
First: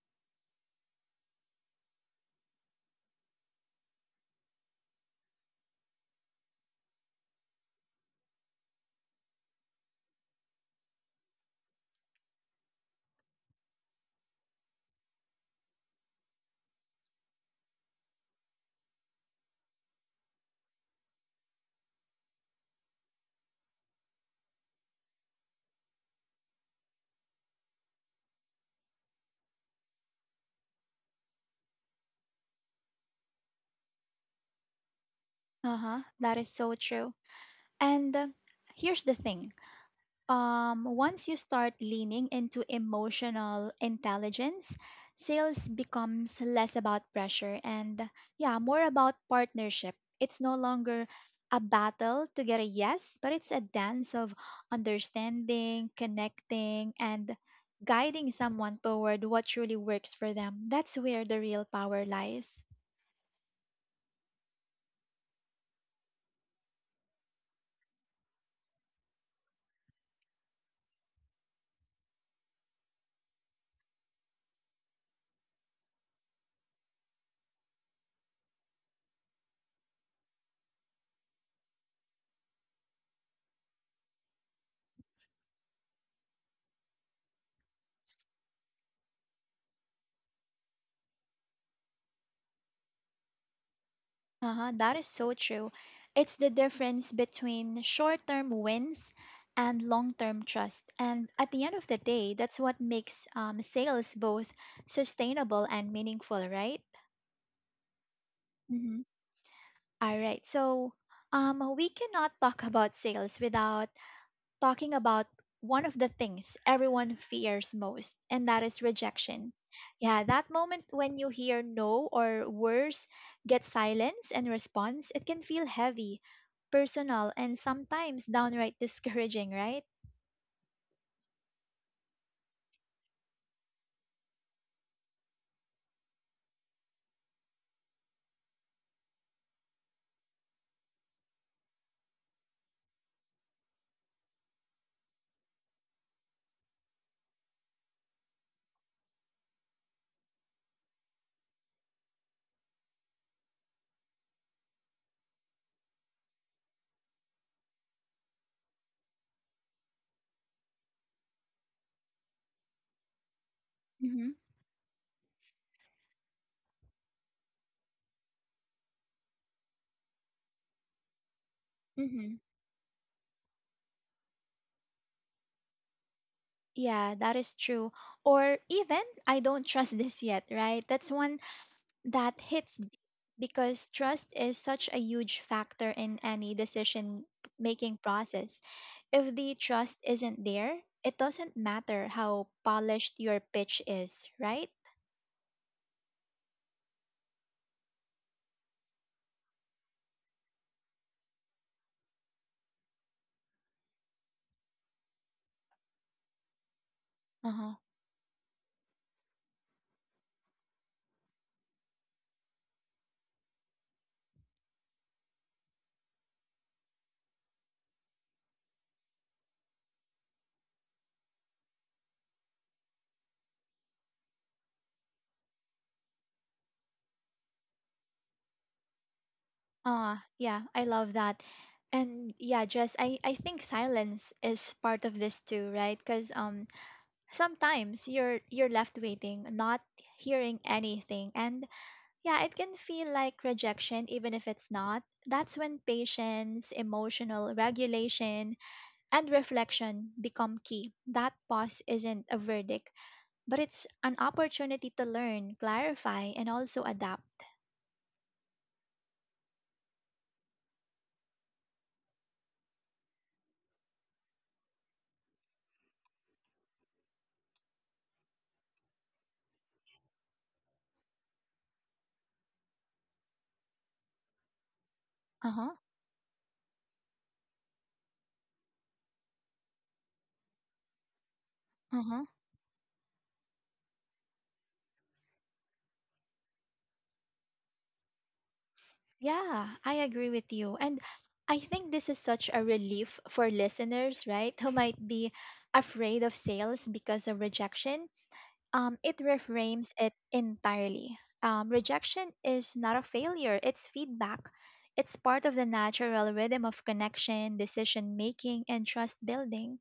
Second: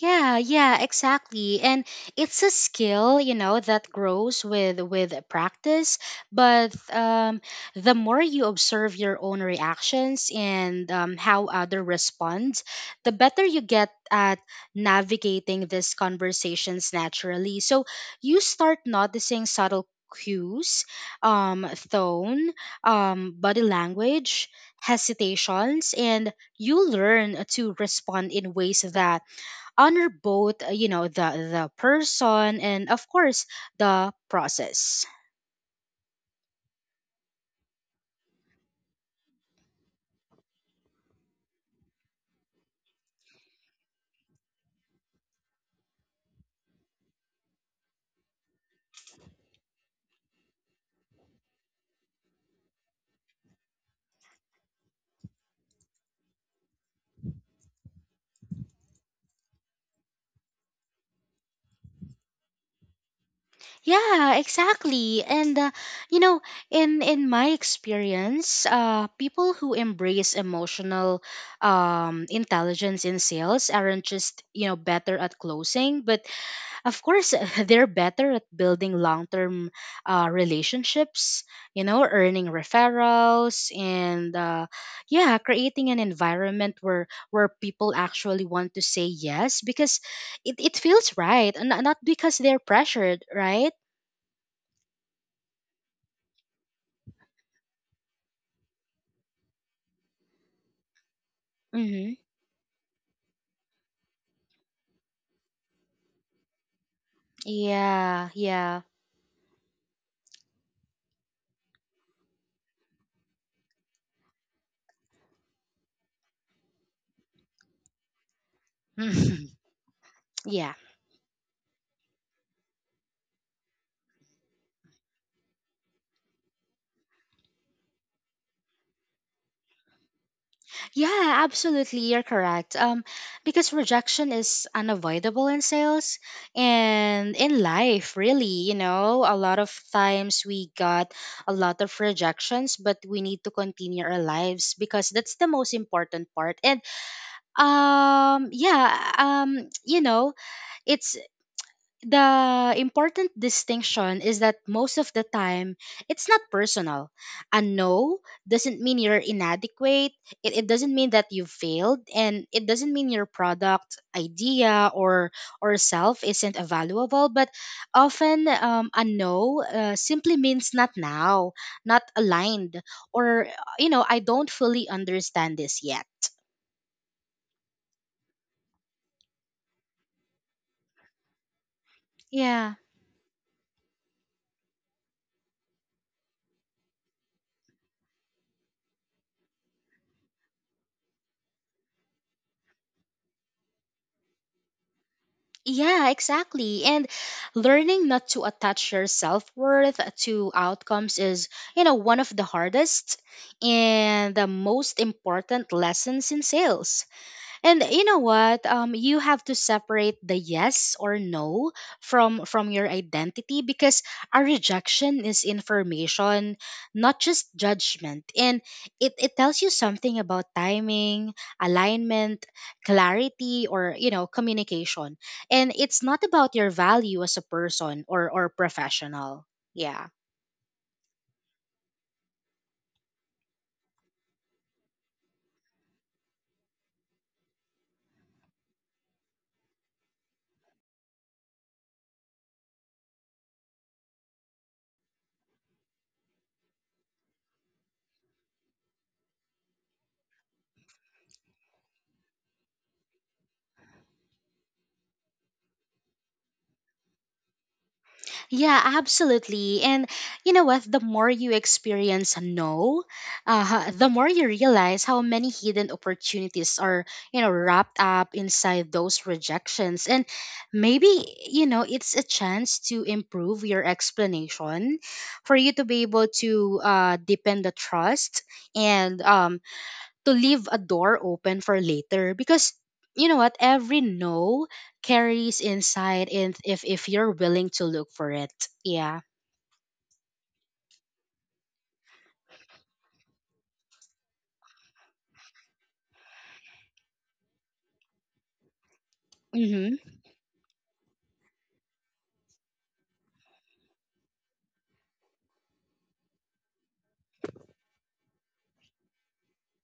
Speaker 2: Yeah, yeah, exactly. And it's a skill, you know, that grows with practice, but the more you observe your own reactions and how other respond, the better you get at navigating these conversations naturally. So you start noticing subtle cues, tone, body language, hesitations, and you learn to respond in ways that honor both the person and of course the process.
Speaker 1: Uh huh. That is so true. And here's the thing. Once you start leaning into emotional intelligence, sales becomes less about pressure and, yeah, more about partnership. It's no longer a battle to get a yes, but it's a dance of understanding, connecting, and guiding someone toward what truly works for them. That's where the real power lies.
Speaker 2: Yeah, exactly. And you know, in my experience, people who embrace emotional intelligence in sales aren't just, you know, better at closing, but of course they're better at building long-term relationships, you know, earning referrals, and yeah, creating an environment where people actually want to say yes because it feels right and not because they're pressured, right?
Speaker 1: Uh-huh, that is so true. It's the difference between short term wins and long term trust. And at the end of the
Speaker 2: Mm-hmm.
Speaker 1: day, that's what makes sales both sustainable and meaningful, right?
Speaker 2: Yeah, yeah.
Speaker 1: Mm-hmm. All right. So we cannot talk about sales without talking about one of the things everyone fears most, and that is rejection. Yeah, that
Speaker 2: Yeah.
Speaker 1: moment when you hear no or worse, get silence and response, it can feel heavy, personal, and sometimes downright discouraging, right?
Speaker 2: Yeah, absolutely. You're correct. Because rejection is unavoidable in sales and in life, really. You know, a lot of times we got a lot of rejections, but we need to continue our lives because that's the most important part. And yeah, you know, it's the important distinction is that most of the time it's not personal. A no doesn't mean you're inadequate, it doesn't mean that you've failed, and it doesn't mean your product,
Speaker 1: Mm-hmm.
Speaker 2: idea, or self isn't valuable, but often a no simply means not now, not
Speaker 1: Mm-hmm.
Speaker 2: aligned, or you know, I don't fully understand this yet.
Speaker 1: Yeah, that is true. Or even, I don't trust this yet, right? That's one. That
Speaker 2: Yeah.
Speaker 1: hits deep because trust is such a huge factor in any decision making process. If the trust isn't there, it doesn't matter how polished your pitch is, right?
Speaker 2: Yeah, exactly. And learning not to attach your self worth to outcomes is, you know, one of the hardest and the most important lessons in sales.
Speaker 1: Uh-huh.
Speaker 2: And you know what? You have to separate the yes or no from your identity, because a rejection is information, not just judgment. And it tells you something about timing, alignment, clarity, or you know, communication. And it's not about your value as a person or professional. Yeah.
Speaker 1: Yeah, I love that. And yeah, just I think silence is part of this too, right? Because sometimes you're left waiting, not hearing anything. And yeah, it can feel like rejection, even if it's not. That's when patience, emotional regulation, and reflection become key. That pause isn't a verdict, but it's an opportunity to learn, clarify, and also adapt.
Speaker 2: Yeah, absolutely. And you know what? The more you experience a no, the more you realize how many hidden opportunities are, you know, wrapped up inside those rejections. And maybe, you know, it's a chance to improve your explanation, for you
Speaker 1: Uh-huh.
Speaker 2: to be able to deepen the trust and to leave a door open for
Speaker 1: Uh-huh.
Speaker 2: later, because you know what, every no carries insight, and if you're willing to look for it. Yeah.
Speaker 1: Yeah, I agree with you. And I think this is such a relief for listeners, right? Who might be afraid of sales because of rejection. It reframes
Speaker 2: Mhm.
Speaker 1: it entirely. Rejection is not a failure, it's feedback. It's part of the natural rhythm of connection, decision making, and trust building.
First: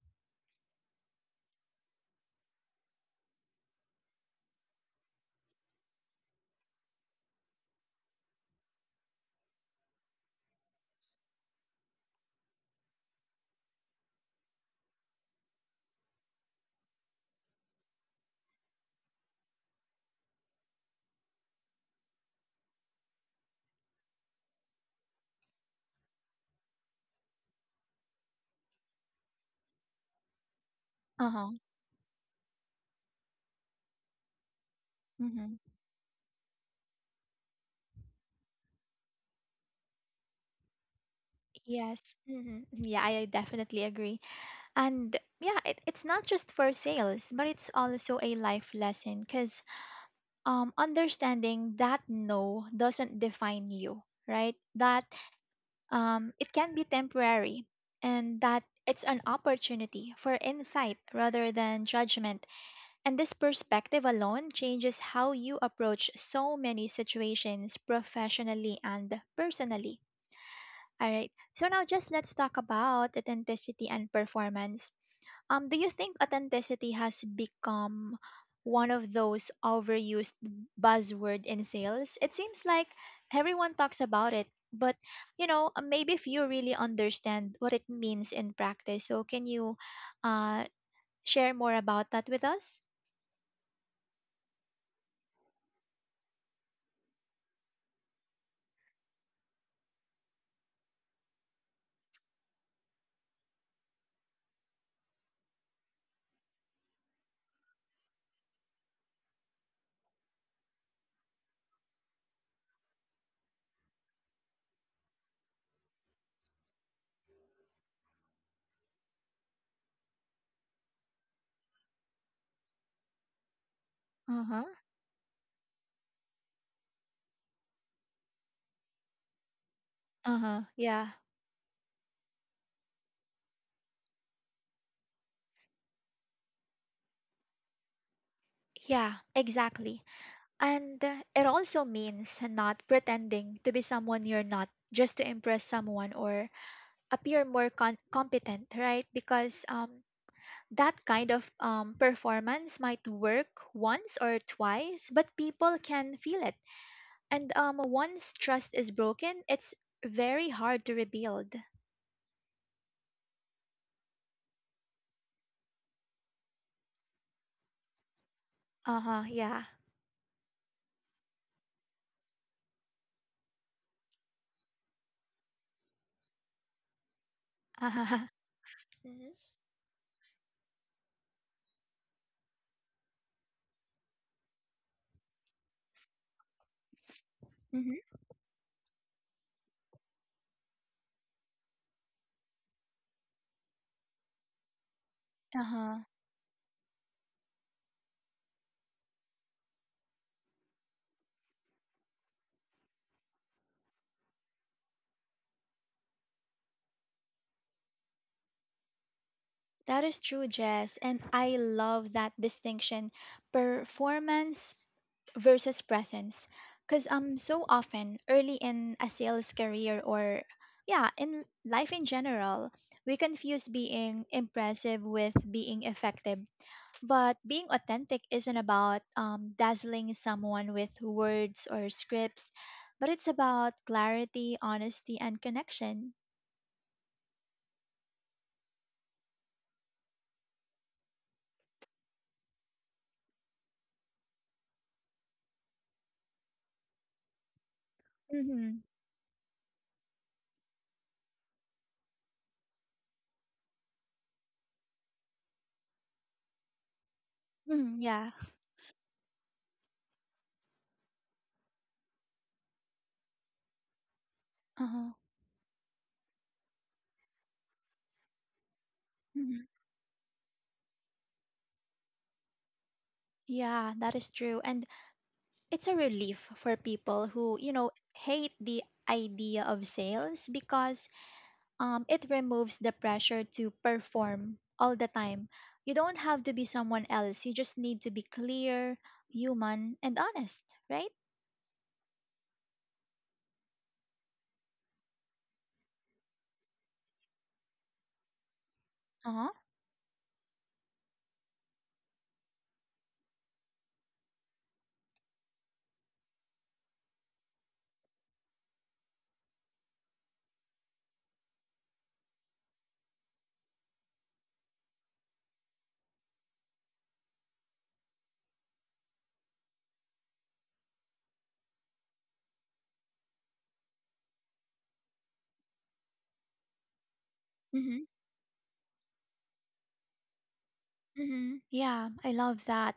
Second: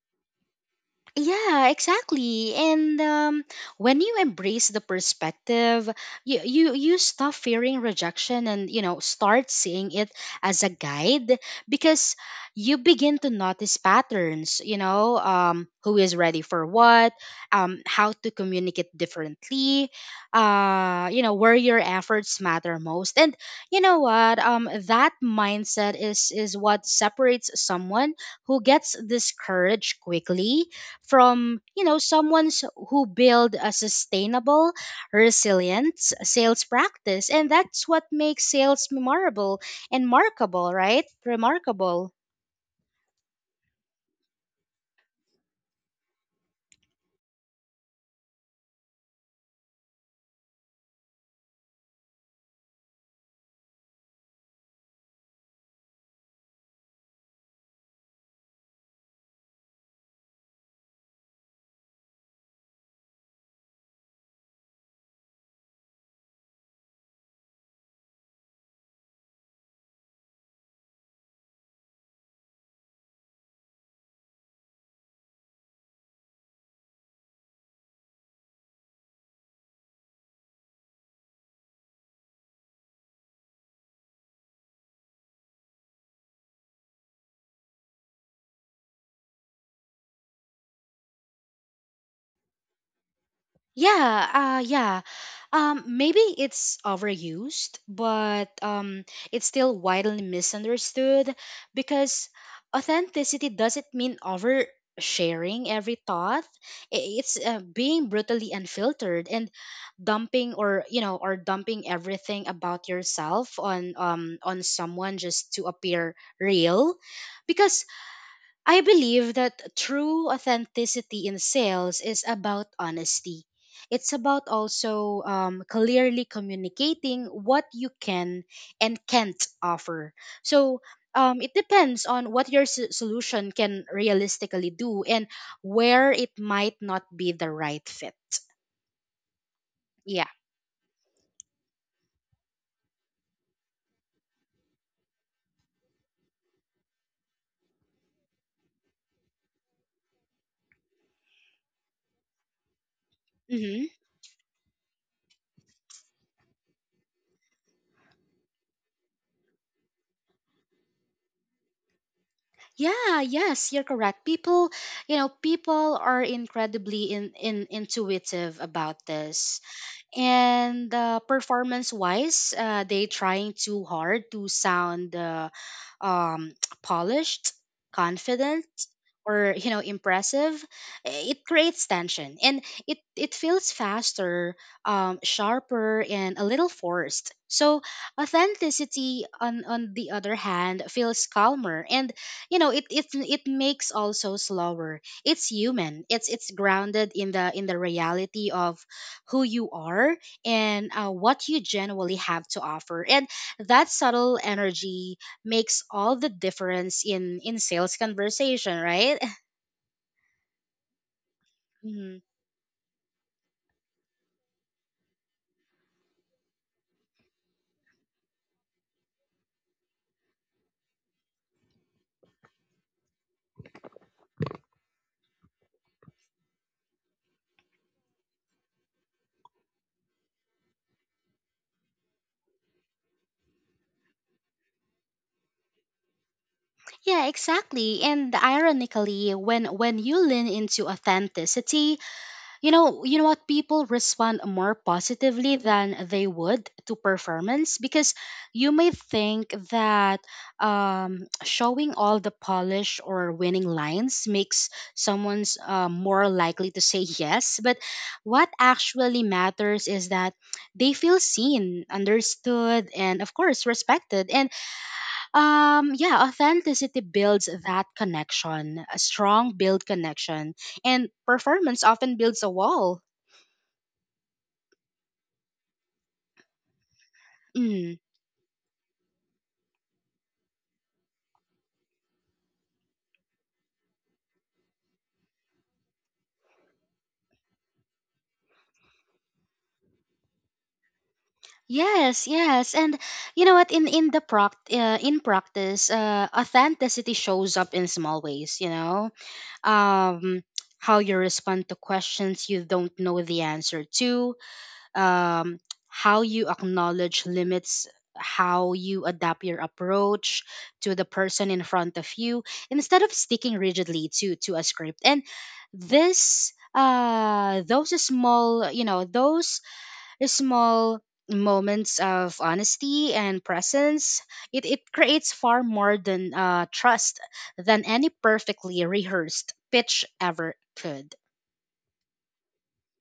Speaker 2: Yeah, exactly. And when you embrace the perspective, you stop fearing rejection and you know start seeing it as a guide, because you begin to notice patterns. You know, who is ready for what, how to communicate differently, you know, where your efforts matter most, and you know what, that mindset is what separates someone who gets discouraged quickly
Speaker 1: Uh-huh.
Speaker 2: from you know someone who build a sustainable,
Speaker 1: Mm-hmm.
Speaker 2: resilient sales practice. And that's what makes sales memorable and markable, right? Remarkable.
Speaker 1: Yes. Mm-hmm. Yeah, I definitely agree. And yeah, it's not just for sales but it's also a life lesson, because understanding that no doesn't define you, right? That um, it can be temporary, and that it's an opportunity for insight rather than judgment. And this perspective alone changes how you approach so many situations professionally and personally. All right, so now just let's talk about authenticity and performance. Do you think authenticity has become one of those overused buzzword in sales? It seems like everyone talks about it, but you know, maybe few really understand what it means in practice. So, can you uh, share more about that with us?
Speaker 2: Yeah, yeah. Maybe it's overused, but it's still widely misunderstood, because authenticity doesn't mean oversharing every thought. It's being brutally unfiltered and dumping, or you know, or dumping everything about yourself on someone just to appear real, because I believe that true authenticity in sales is about honesty. It's about
Speaker 1: Uh-huh.
Speaker 2: also clearly communicating what you can and can't offer.
Speaker 1: Uh-huh.
Speaker 2: So
Speaker 1: Yeah.
Speaker 2: it depends on what your solution can realistically do and where it might not be the right fit.
Speaker 1: Yeah, exactly.
Speaker 2: Yeah.
Speaker 1: And it also means not pretending to be someone you're not just to impress someone or appear more competent, right? Because that kind of performance might work
Speaker 2: Mm-hmm.
Speaker 1: once or twice, but people can feel it. And once trust is broken, it's very hard to rebuild.
Speaker 2: Yeah, yes, you're correct. People, you know, people are incredibly in intuitive about
Speaker 1: Uh huh.
Speaker 2: this.
Speaker 1: Yeah.
Speaker 2: And performance wise, they trying too hard to sound um, polished,
Speaker 1: Uh huh.
Speaker 2: confident,
Speaker 1: Hmm.
Speaker 2: or you know impressive, it creates tension, and it feels faster, sharper, and a little forced. So
Speaker 1: Hmm.
Speaker 2: authenticity on the other hand feels calmer, and you know it makes also slower, it's human,
Speaker 1: Uh-huh.
Speaker 2: it's grounded in the reality of who you are and what you genuinely have to offer. And that subtle energy makes all the difference in sales conversation, right?
Speaker 1: That is true, Jess. And I love
Speaker 2: Mhm.
Speaker 1: that distinction. Performance versus presence, because so often early in a sales career or yeah in life in general we confuse being impressive with being effective, but being authentic isn't about dazzling someone with words or scripts, but it's about clarity, honesty and connection.
Speaker 2: Yeah, exactly. And ironically, when you lean into authenticity, you know, you know what, people respond more positively than they would to performance because you
Speaker 1: Mm-hmm.
Speaker 2: may think that showing all the polish or winning lines makes someone's more likely to say yes. But
Speaker 1: Hmm. Yeah.
Speaker 2: what actually matters is that they feel seen, understood, and of course respected. And
Speaker 1: Uh-huh.
Speaker 2: yeah, authenticity builds that connection, a strong
Speaker 1: Mhm.
Speaker 2: build connection, and performance often builds a wall.
Speaker 1: Yeah, that is true, and it's a relief for people who you know
Speaker 2: Mm.
Speaker 1: hate the idea of sales because it removes the pressure to perform all the time. You don't have to be someone else, you just need to be clear, human and honest, right?
Speaker 2: Yes, yes, and you know what? In the pract in practice, authenticity shows up in small ways.
Speaker 1: Uh-huh.
Speaker 2: Um, how you respond to questions you don't know the answer to, um, how you acknowledge limits, how you adapt your approach to the person in front of you, instead of sticking rigidly to a script. And this, those small, you know, those small moments of honesty and presence, it creates far more than trust than
Speaker 1: Mm-hmm.
Speaker 2: any perfectly rehearsed pitch ever could.
Speaker 1: Mm-hmm. Yeah, I love that.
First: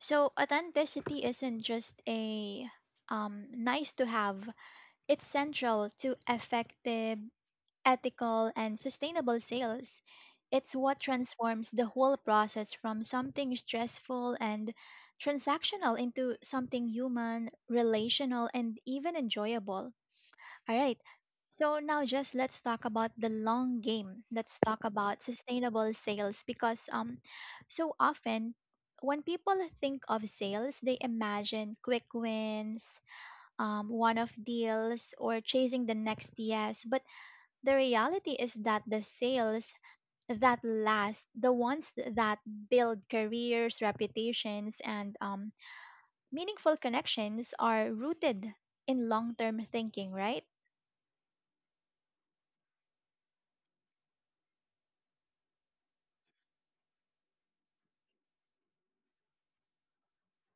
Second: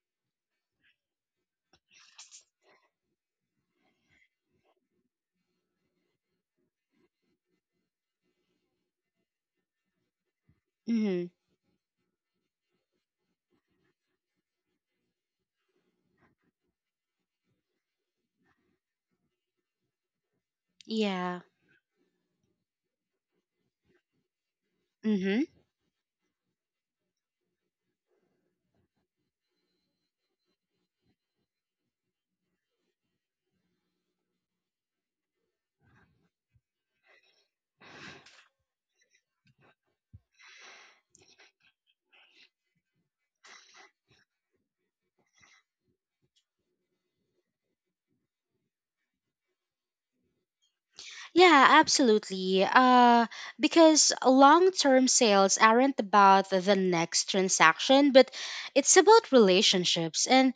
Speaker 1: So authenticity isn't just a nice to have, it's central to effective, ethical, and sustainable sales. It's what
Speaker 2: Hmm.
Speaker 1: transforms the whole process from something stressful and transactional into something human, relational, and even enjoyable. All right.
Speaker 2: Yeah.
Speaker 1: So now just let's talk about the long game. Let's talk about
Speaker 2: Hmm.
Speaker 1: sustainable sales, because so often when people think of sales, they imagine quick wins, one-off deals, or chasing the next yes. But the reality is that the sales that last, the ones that build careers, reputations, and meaningful connections are rooted in long term thinking, right?
Speaker 2: Yeah, absolutely. Because long term sales aren't about the next transaction, but it's about relationships. And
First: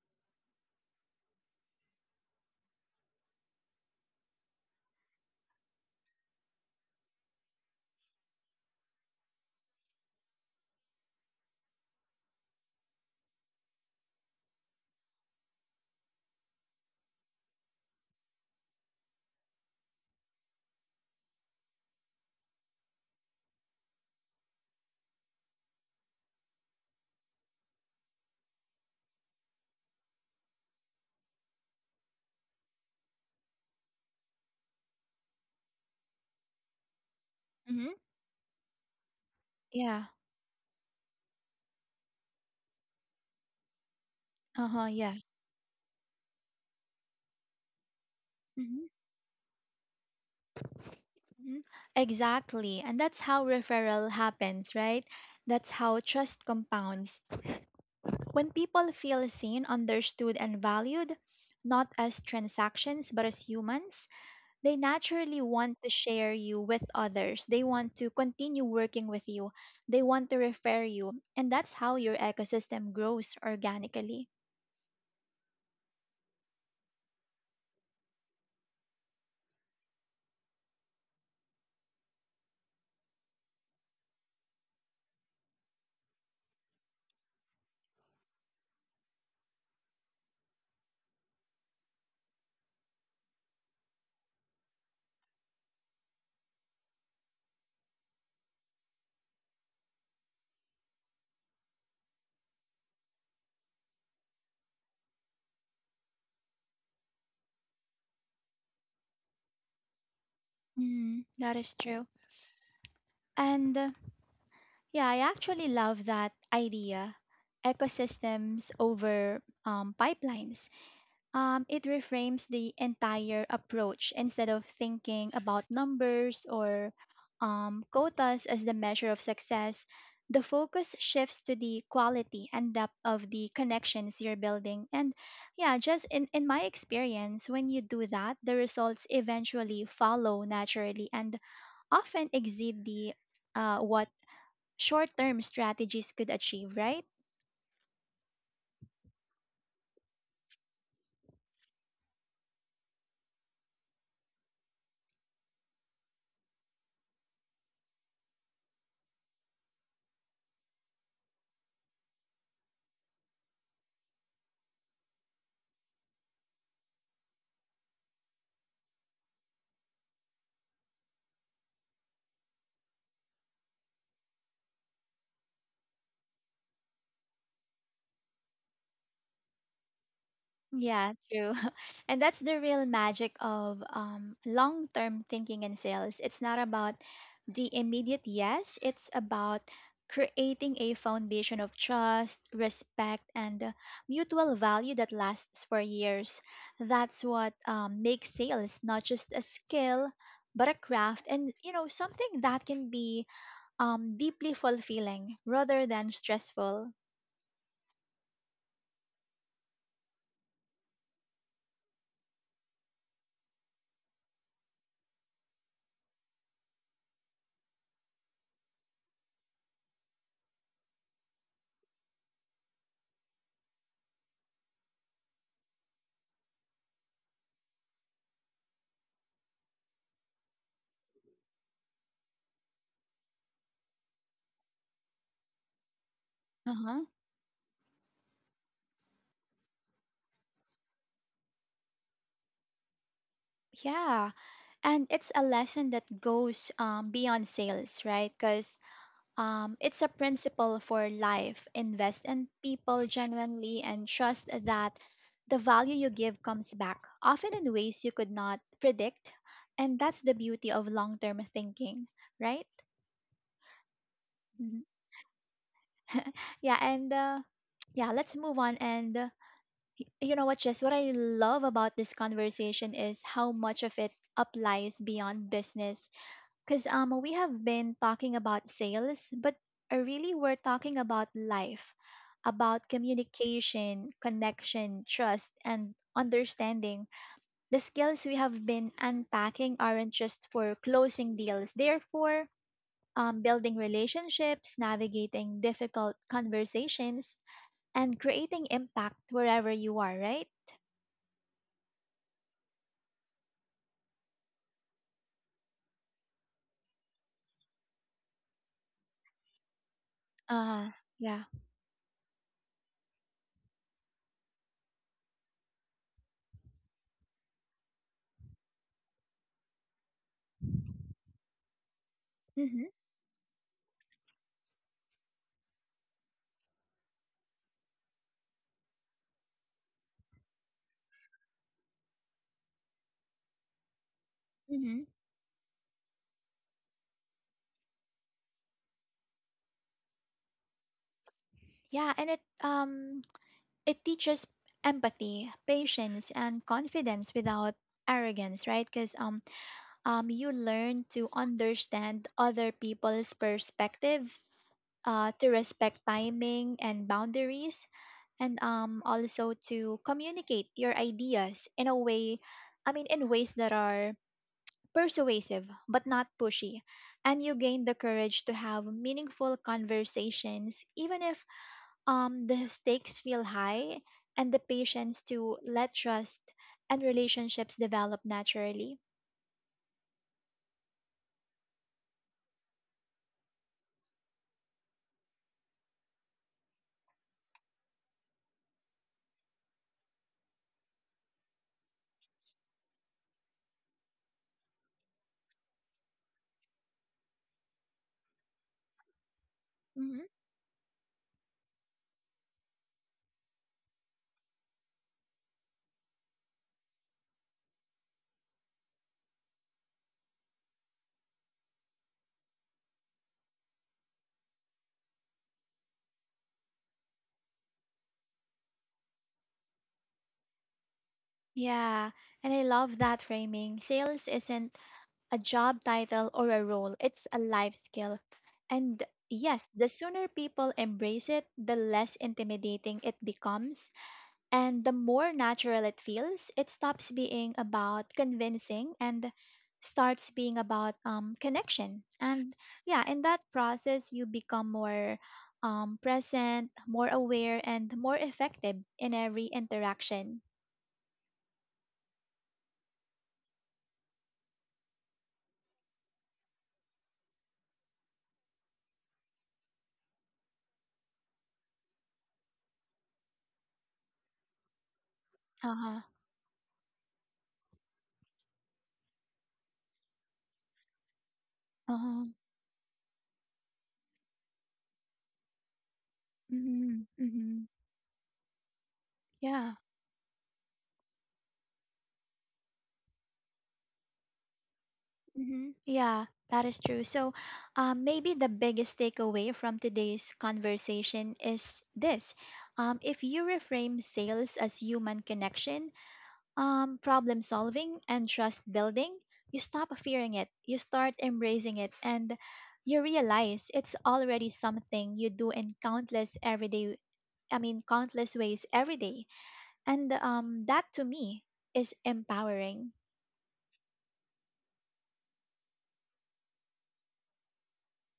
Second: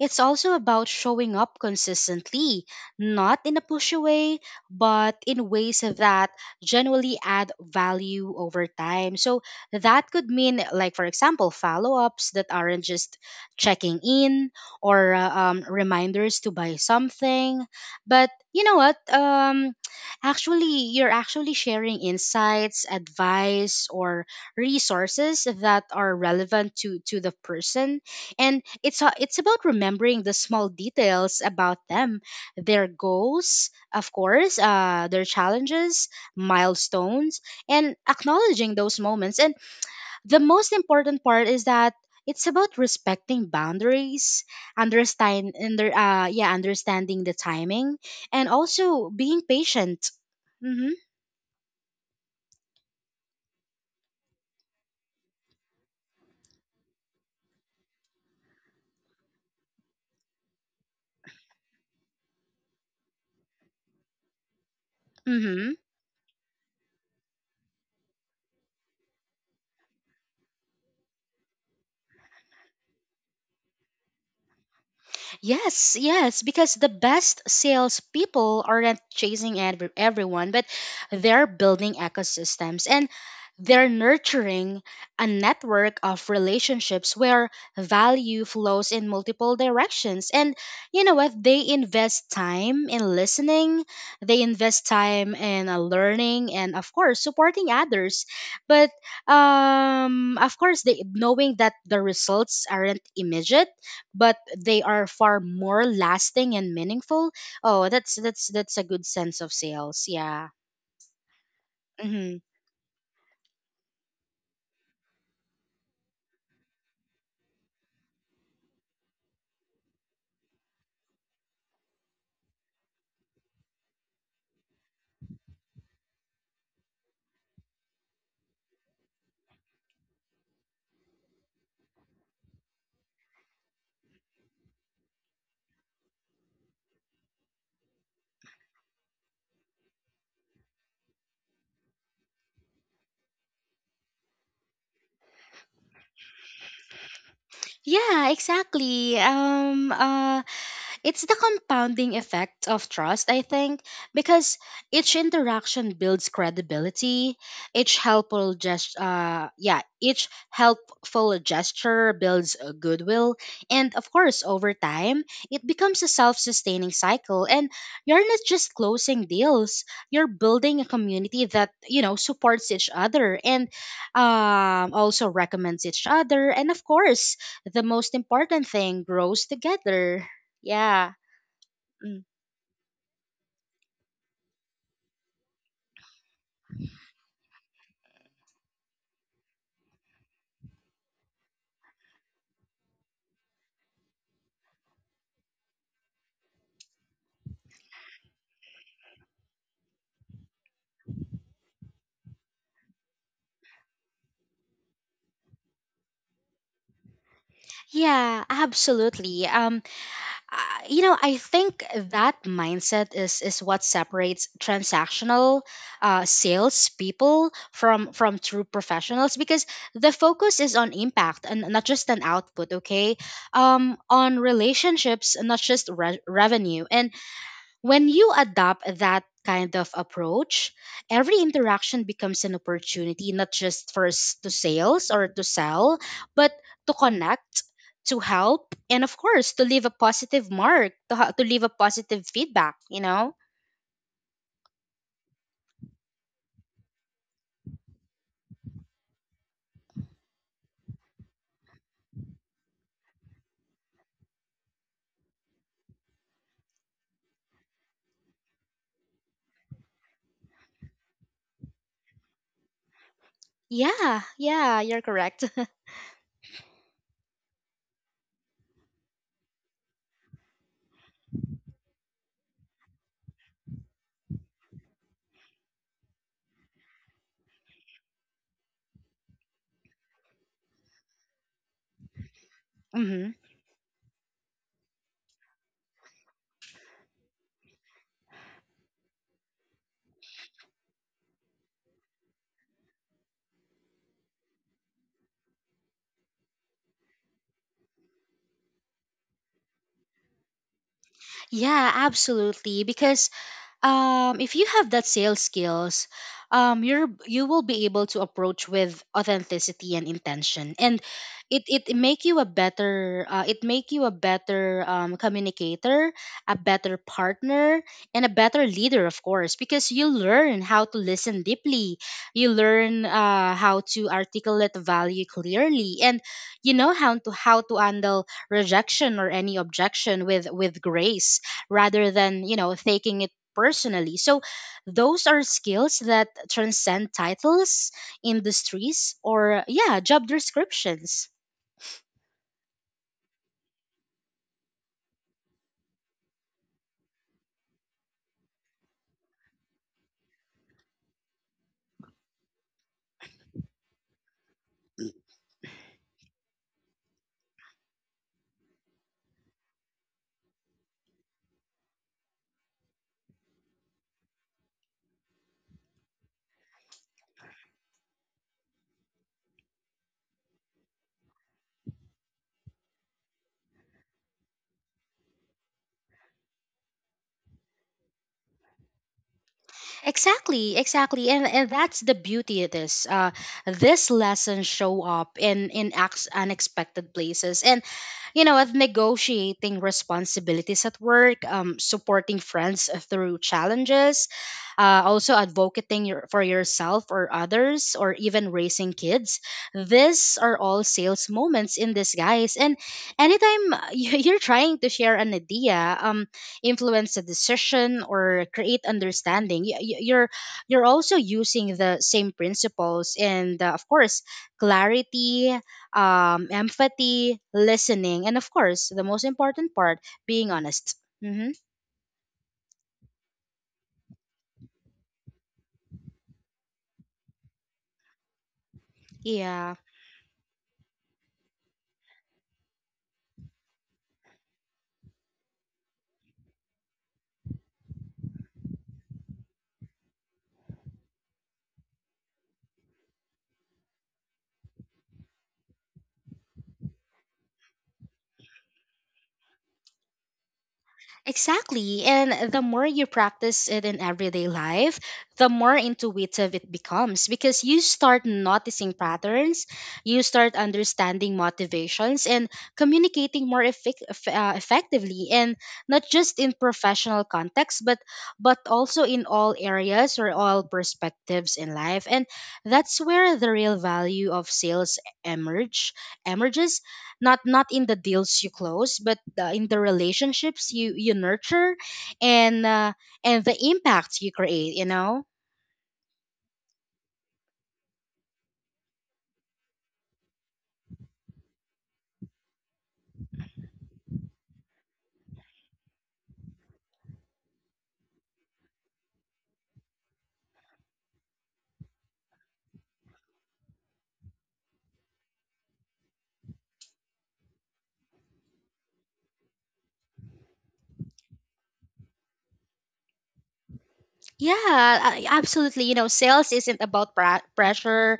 Speaker 2: it's also about showing up consistently, not in a pushy way, but in ways that generally add value over time. So that could mean, like, for example, follow ups that aren't just checking in or reminders to buy something. But you know what? Actually, you're actually sharing insights, advice, or resources that are relevant to the person, and it's about remembering the small details about them, their goals, of course, their challenges, milestones,
Speaker 1: Mm-hmm.
Speaker 2: and acknowledging those moments. And
Speaker 1: Yeah.
Speaker 2: the most important part is that. It's about respecting boundaries,
Speaker 1: Uh huh. Yeah.
Speaker 2: understanding the timing, and
Speaker 1: Mm-hmm.
Speaker 2: also being patient. Mm-hmm.
Speaker 1: Hmm. Exactly. And that's how referral happens, right? That's how trust compounds. When people feel seen, understood, and valued, not as transactions, but as humans, they naturally
Speaker 2: Mm-hmm.
Speaker 1: want to share you with others. They want to continue working with you. They want to refer you. And that's how your ecosystem grows organically.
Speaker 2: Yes, yes, because the best salespeople aren't chasing everyone, but they're building ecosystems and they're nurturing a network of relationships where value flows in multiple directions. And you know what? They invest time in listening, they invest time in learning, and of course, supporting others. But of course, they knowing that the results aren't immediate but they are far more lasting and meaningful. Oh, that's a good sense of sales. Yeah.
Speaker 1: Mm, that is true.
Speaker 2: Mm-hmm.
Speaker 1: And yeah, I actually love that idea ecosystems over pipelines. It reframes the entire approach instead of thinking about numbers or quotas as the measure of success. The focus shifts to the quality and depth of the connections you're building. And yeah, just in my experience, when you do that, the results eventually follow naturally and often exceed the what short term strategies could achieve, right?
Speaker 2: Yeah, exactly. It's the compounding effect of trust, I think, because each interaction builds credibility. Each helpful gesture builds goodwill, and of course, over time, it becomes a self-sustaining cycle. And you're not just closing deals; you're building a community that you know supports each other and also recommends each other, and of course, the most important thing grows together. Yeah.
Speaker 1: Yeah, true. And
Speaker 2: Mm.
Speaker 1: that's the real magic of long term thinking in sales. It's not about the immediate yes, it's about creating a foundation of trust, respect, and mutual value that lasts for years. That's what makes sales not just a skill, but a craft and you know something that can be deeply fulfilling rather than stressful.
Speaker 2: Yeah, absolutely. You know, I think that mindset is what separates transactional sales people from true professionals because the focus is on impact and not just an output. Okay, on relationships, not just revenue. And when you adopt that kind of approach, every interaction becomes an opportunity, not just for s- to sales or to sell, but to
Speaker 1: Uh-huh.
Speaker 2: connect, to help, and of course, to leave a positive mark, to leave a positive feedback, you know?
Speaker 1: Yeah. And it's a lesson that goes beyond sales, right? Because it's a principle for life. Invest in people genuinely and trust that the value you give comes back often in ways you could not predict, and that's the beauty of long-term thinking, right?
Speaker 2: Yeah,
Speaker 1: Mhm.
Speaker 2: yeah, you're correct.
Speaker 1: yeah and uh, yeah, let's move on. And you know what, Jess, what I love about this conversation is how much of it applies beyond business, because we have been talking about sales, but really we're talking about life, about
Speaker 2: Hmm.
Speaker 1: communication, connection, trust, and understanding. The skills we have been unpacking aren't just for closing deals, they're for building relationships, navigating difficult conversations, and creating impact wherever you are, right?
Speaker 2: Yeah, absolutely. Because if you have that sales skills, you're you will be able to approach with authenticity and intention,
Speaker 1: Uh,
Speaker 2: and
Speaker 1: yeah.
Speaker 2: it make you a better communicator, a better partner, and a better leader, of course, because you learn how to listen deeply, you
Speaker 1: Mm-hmm.
Speaker 2: learn how to articulate value clearly, and you know how to handle rejection or any objection with grace rather than you know taking it personally. So
Speaker 1: Mm-hmm.
Speaker 2: those are skills that transcend titles, industries, or yeah, job descriptions.
Speaker 1: Yeah, and it teaches empathy, patience, and confidence without arrogance, right? Because you learn to understand other people's perspective, to respect timing and boundaries, and also to communicate your ideas in a way, I mean, in ways that are persuasive but not pushy. And you gain the courage to have meaningful conversations, even if the stakes feel high, and the patience to let trust and relationships develop naturally.
Speaker 2: Exactly, exactly. And that's the beauty of this. This lessons show up in unexpected places. And you know, of negotiating responsibilities at work, supporting friends through challenges, also advocating your, for yourself or others or even raising kids.
Speaker 1: Hmm
Speaker 2: These are all sales moments in disguise. And anytime you're trying to share an idea, influence a decision or create understanding. You're also using the same principles and of course, clarity, empathy, listening, and of course the most important part, being honest. Hmm.
Speaker 1: Yeah, and I love that framing. Sales isn't a job title or a role, it's a life skill. And yes,
Speaker 2: Yeah.
Speaker 1: the sooner people embrace it, the less intimidating it becomes. And the more natural it feels, it stops being about convincing and starts being about connection. And yeah, in that process, you become more present, more aware, and more effective in every interaction.
Speaker 2: Exactly. And the more you practice it in everyday life, the more intuitive it becomes because you start noticing patterns, you start understanding motivations, and communicating more effectively. And
Speaker 1: Uh huh.
Speaker 2: not just in professional context, but also in all areas or all perspectives in
Speaker 1: Uh
Speaker 2: life.
Speaker 1: huh.
Speaker 2: And that's where the real value of sales emerge, emerges,
Speaker 1: Mm-hmm.
Speaker 2: not
Speaker 1: Mm-hmm.
Speaker 2: not in the deals you close but in
Speaker 1: Yeah.
Speaker 2: the relationships you nurture and uh, and the impact you create, you know.
Speaker 1: hmm Yeah, that is true. So, maybe the biggest takeaway from today's conversation is this: if you reframe sales as human connection, problem solving, and trust building, you stop fearing it, you start embracing it, and you realize it's already something you do in countless ways every day, and that to me is empowering.
Speaker 2: Yeah, absolutely. You know, sales isn't about pressure,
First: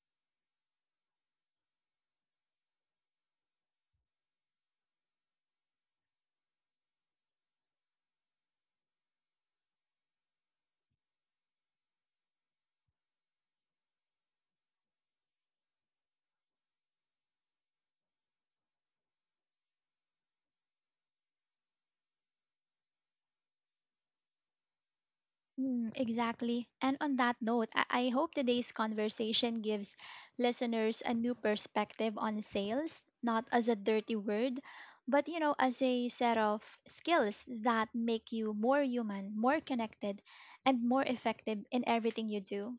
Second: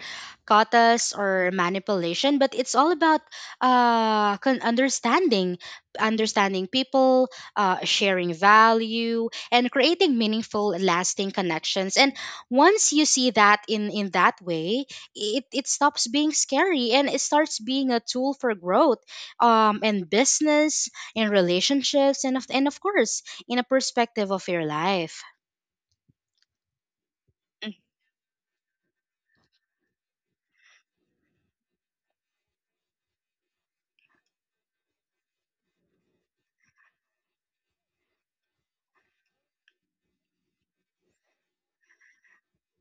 Speaker 2: quotas, or manipulation, but it's all about understanding, understanding people, sharing value, and creating meaningful, lasting connections. And once you see that in that way, it stops being scary and it starts being a tool for growth, in business, in relationships, and of course, in a perspective of your life.
Speaker 1: Mm, exactly. And on that note, I hope today's conversation gives listeners a new perspective on sales, not as a dirty word, but you know, as a set of skills that make you more human, more connected, and more effective in everything you do.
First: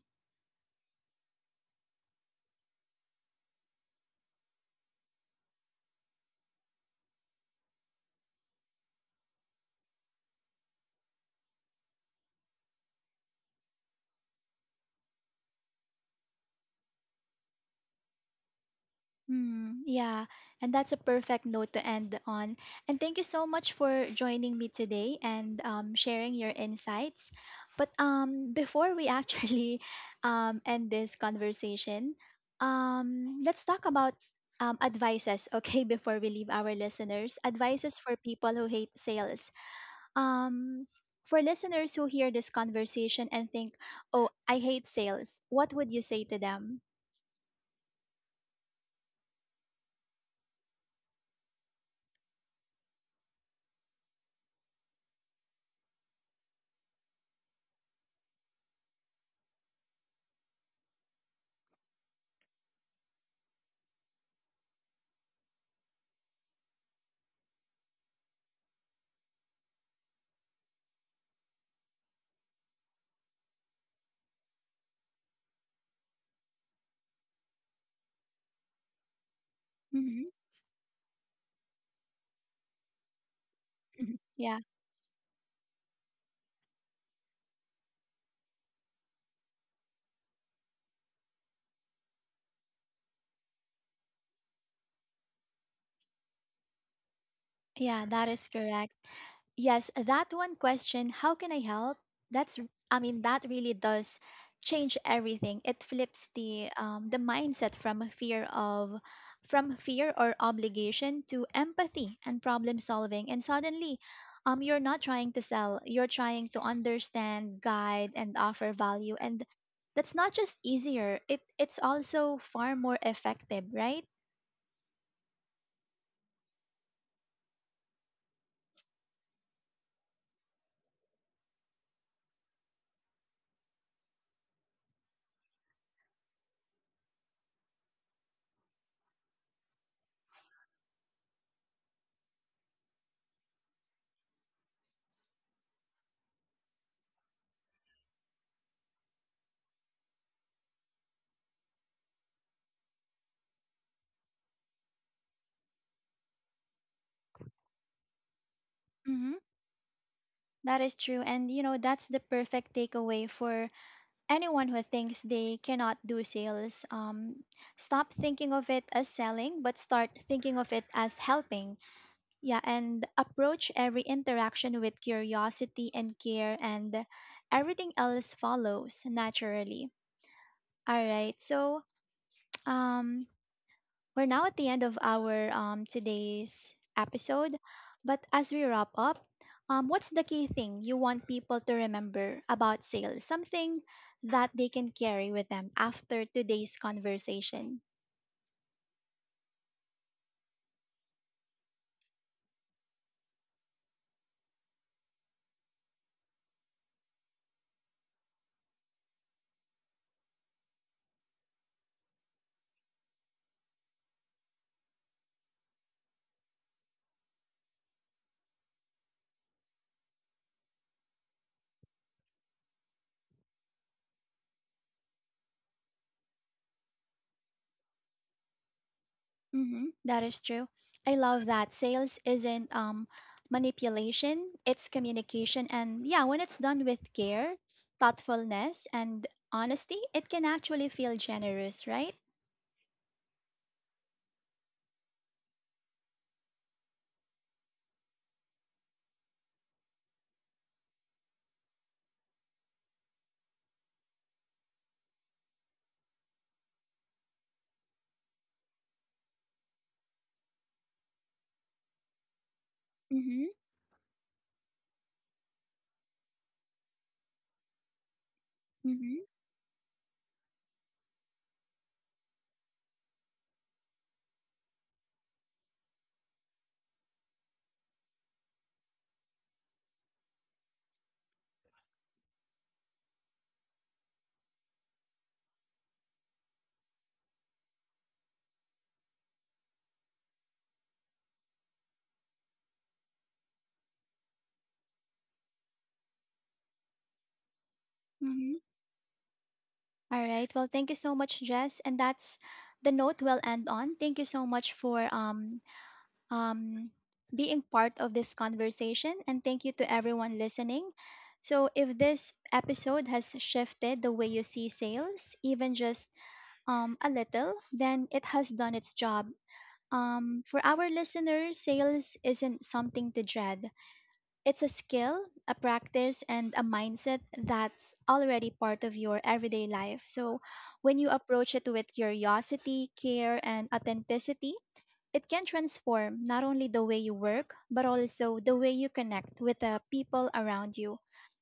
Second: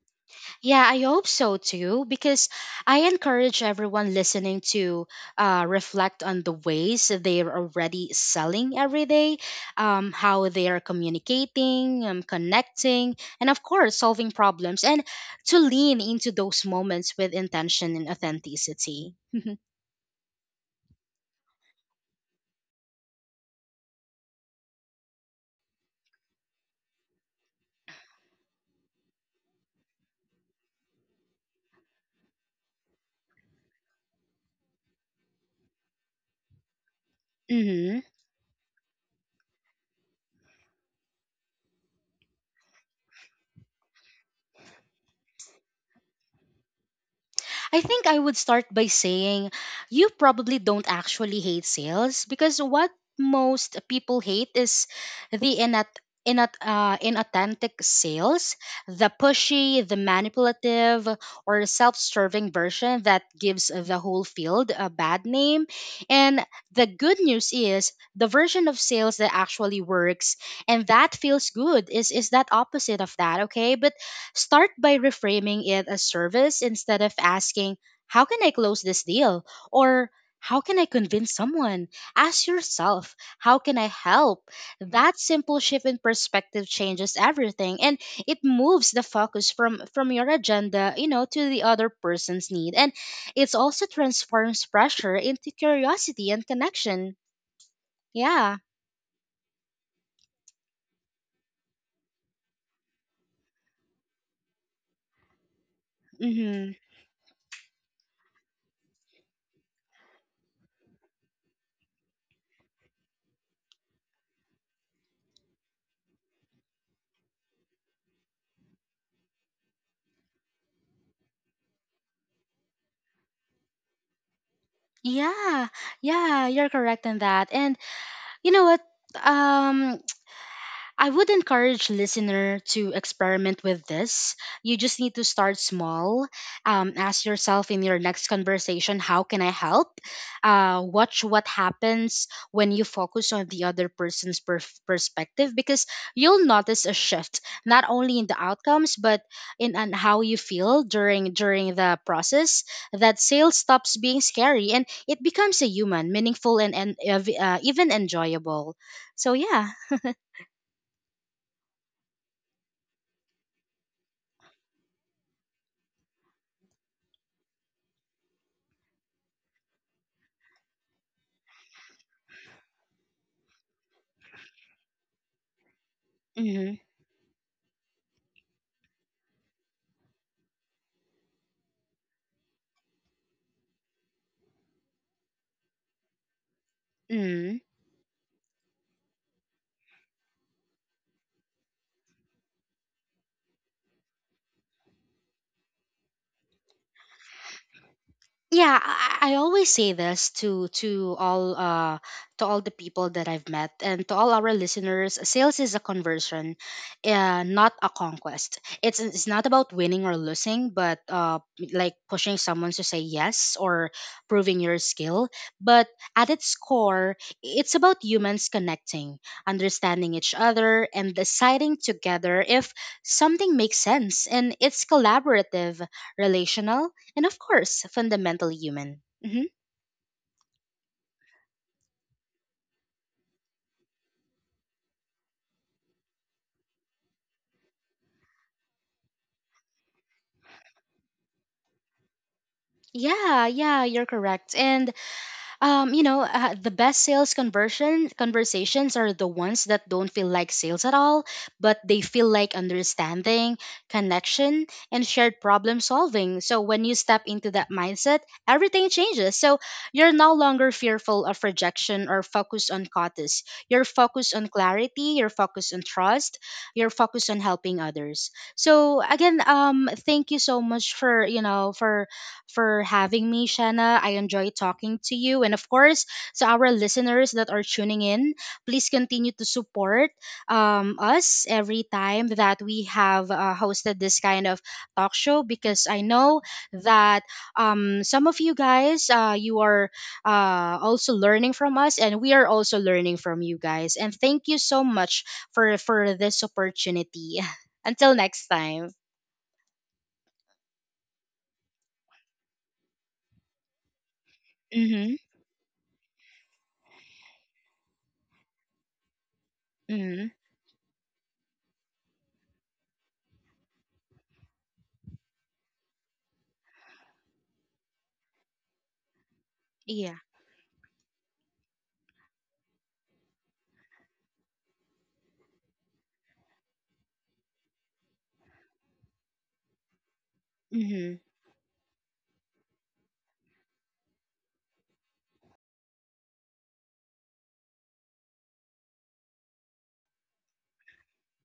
Speaker 2: Yeah, I hope so too, because I encourage everyone listening to reflect on the ways that they are already selling every day, how they are communicating, connecting, and of course, solving problems, and to lean into those moments with intention and authenticity.
Speaker 1: Mm, yeah, and that's a perfect note to end on. And thank you so much for joining me today and sharing your insights. But before we actually end this conversation, let's talk about advices, okay, before we leave our listeners. Advices
Speaker 2: Hmm.
Speaker 1: for people who hate sales. Um, for listeners who hear this conversation and think, oh, I hate sales, what would you say to them?
Speaker 2: I think I would start by saying you probably don't actually hate sales because what most people hate is the inat inat inauthentic sales, the pushy, the manipulative, or self-serving version that gives the whole field a bad name. And the good news is the version of sales that actually works and that feels good is that opposite of that, okay? But start by reframing it as service. Instead of asking, how can I close this deal? Or
Speaker 1: Hmm
Speaker 2: how can I convince someone? Ask yourself, how can I help?
Speaker 1: Yeah.
Speaker 2: That simple shift in perspective changes everything and it moves the focus from your agenda, you know, to the other person's need. And it also transforms pressure into curiosity and connection.
Speaker 1: Yeah, that is
Speaker 2: Yeah.
Speaker 1: correct. Yes, that one question, how can I help? That's, r- I mean, that really does change everything. It flips the
Speaker 2: Mm-hmm.
Speaker 1: um, the mindset from from fear or obligation to empathy and problem solving. And suddenly, you're not trying to sell. You're trying to understand, guide, and offer value. And that's not just easier. It it's also far more effective, right?
Speaker 2: Yeah, yeah, you're correct in that. And you know what? Um, I would encourage listener to experiment with this. You just need to start small. Ask yourself in your next conversation, how can I help? Watch what happens when you focus on the other person's perspective because you'll notice a shift not only in the outcomes but in on how you feel during the process. That sale stops being scary and it becomes a human, meaningful, and even enjoyable. So
Speaker 1: Mm-hmm.
Speaker 2: yeah.
Speaker 1: That is true. And you know, that's the perfect takeaway for anyone who thinks they cannot do sales. Stop thinking of it as selling, but start thinking of it as helping. Yeah, and approach every interaction with curiosity and care,
Speaker 2: Mhm.
Speaker 1: and everything else follows naturally. All right, so um, we're now at the end of our today's episode,
Speaker 2: Mm.
Speaker 1: but as we wrap up, what's the key thing you want people to remember about sales? Something that they can carry with them after today's conversation.
Speaker 2: Yeah, I always say this to all to all the people that I've met and to all our listeners. Sales is a conversion, not a conquest. It's not about winning or losing, but like pushing someone to say yes or proving your skill. But at its core, it's about humans connecting, understanding each other, and deciding together if something makes sense. And it's collaborative, relational, and of course, fundamentally human. Hmm.
Speaker 1: Mhm, that is true. I love that. Sales isn't manipulation, it's communication. And yeah, when it's done with care, thoughtfulness, and honesty, it can actually feel generous, right?
Speaker 2: Yeah, yeah, you're correct. And you know, the best sales conversion conversations are the ones that don't feel like sales at all, but they feel like understanding, connection, and shared problem solving. So when you step into that mindset, everything changes. So you're no longer fearful of rejection or focused on costs.
Speaker 1: Mm-hmm,
Speaker 2: You're focused on clarity. You're focused on trust. You're focused on helping others. So
Speaker 1: mm-hmm,
Speaker 2: again, thank you so much for you know for having me, Shanna. I enjoy talking to you. And of course, to our listeners that are tuning in, please continue to support us every time that we have hosted this kind of talk show because I know that some of you guys, you are also learning from us and we are also learning from you guys. And thank you so much for this opportunity. Until next
Speaker 1: mm-hmm.
Speaker 2: time.
Speaker 1: All right. Well, thank you so much, Jess. And that's the note we'll end on. Thank you so much for
Speaker 2: Mm-hmm.
Speaker 1: um being part of this conversation, and thank you to
Speaker 2: Mm-hmm.
Speaker 1: everyone listening. So if this episode has shifted the way you see sales, even just a little, then it has done its job.
Speaker 2: Yeah.
Speaker 1: For our listeners, sales isn't something to dread. It's a skill, a practice, and a mindset that's already part of your everyday life. So when you
Speaker 2: Mm-hmm.
Speaker 1: approach it with curiosity, care, and authenticity, it can transform not only the way you work, but also the way you connect with the people around you,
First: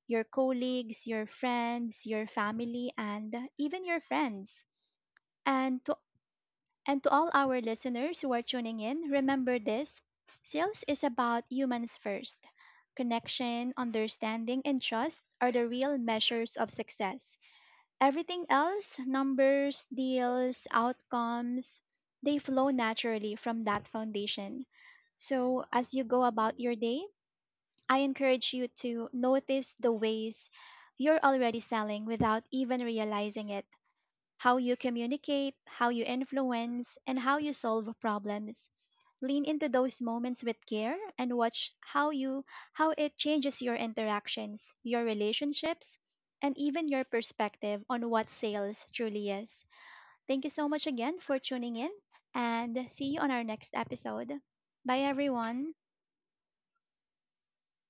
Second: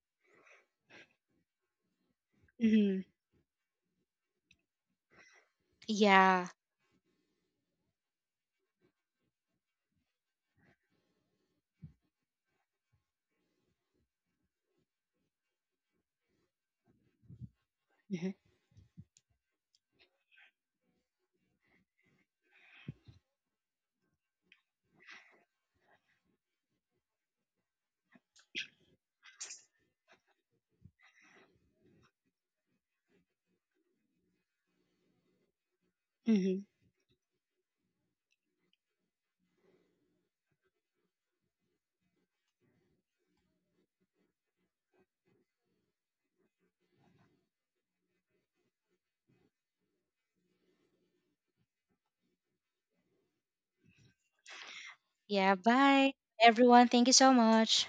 Speaker 1: your colleagues, your friends, your family,
Speaker 2: Mm-hmm.
Speaker 1: and even your friends. And to
Speaker 2: Yeah.
Speaker 1: and to all our listeners who are tuning in, remember this: sales is about humans first. Connection, understanding, and trust are the real measures of success.
Speaker 2: Hmm.
Speaker 1: Everything else, numbers, deals, outcomes, they flow naturally from that foundation. So, as you go about your day, I encourage you to notice the ways you're already selling without even realizing it, how you communicate, how you
Speaker 2: Hmm.
Speaker 1: influence, and how you solve problems. Lean into those moments with care and watch how it changes your interactions, your relationships, and even your perspective on what sales truly is. Thank you so much again for tuning in and see you on our next episode. Bye
Speaker 2: Yeah.
Speaker 1: everyone.
Speaker 2: Bye, everyone. Thank you so much.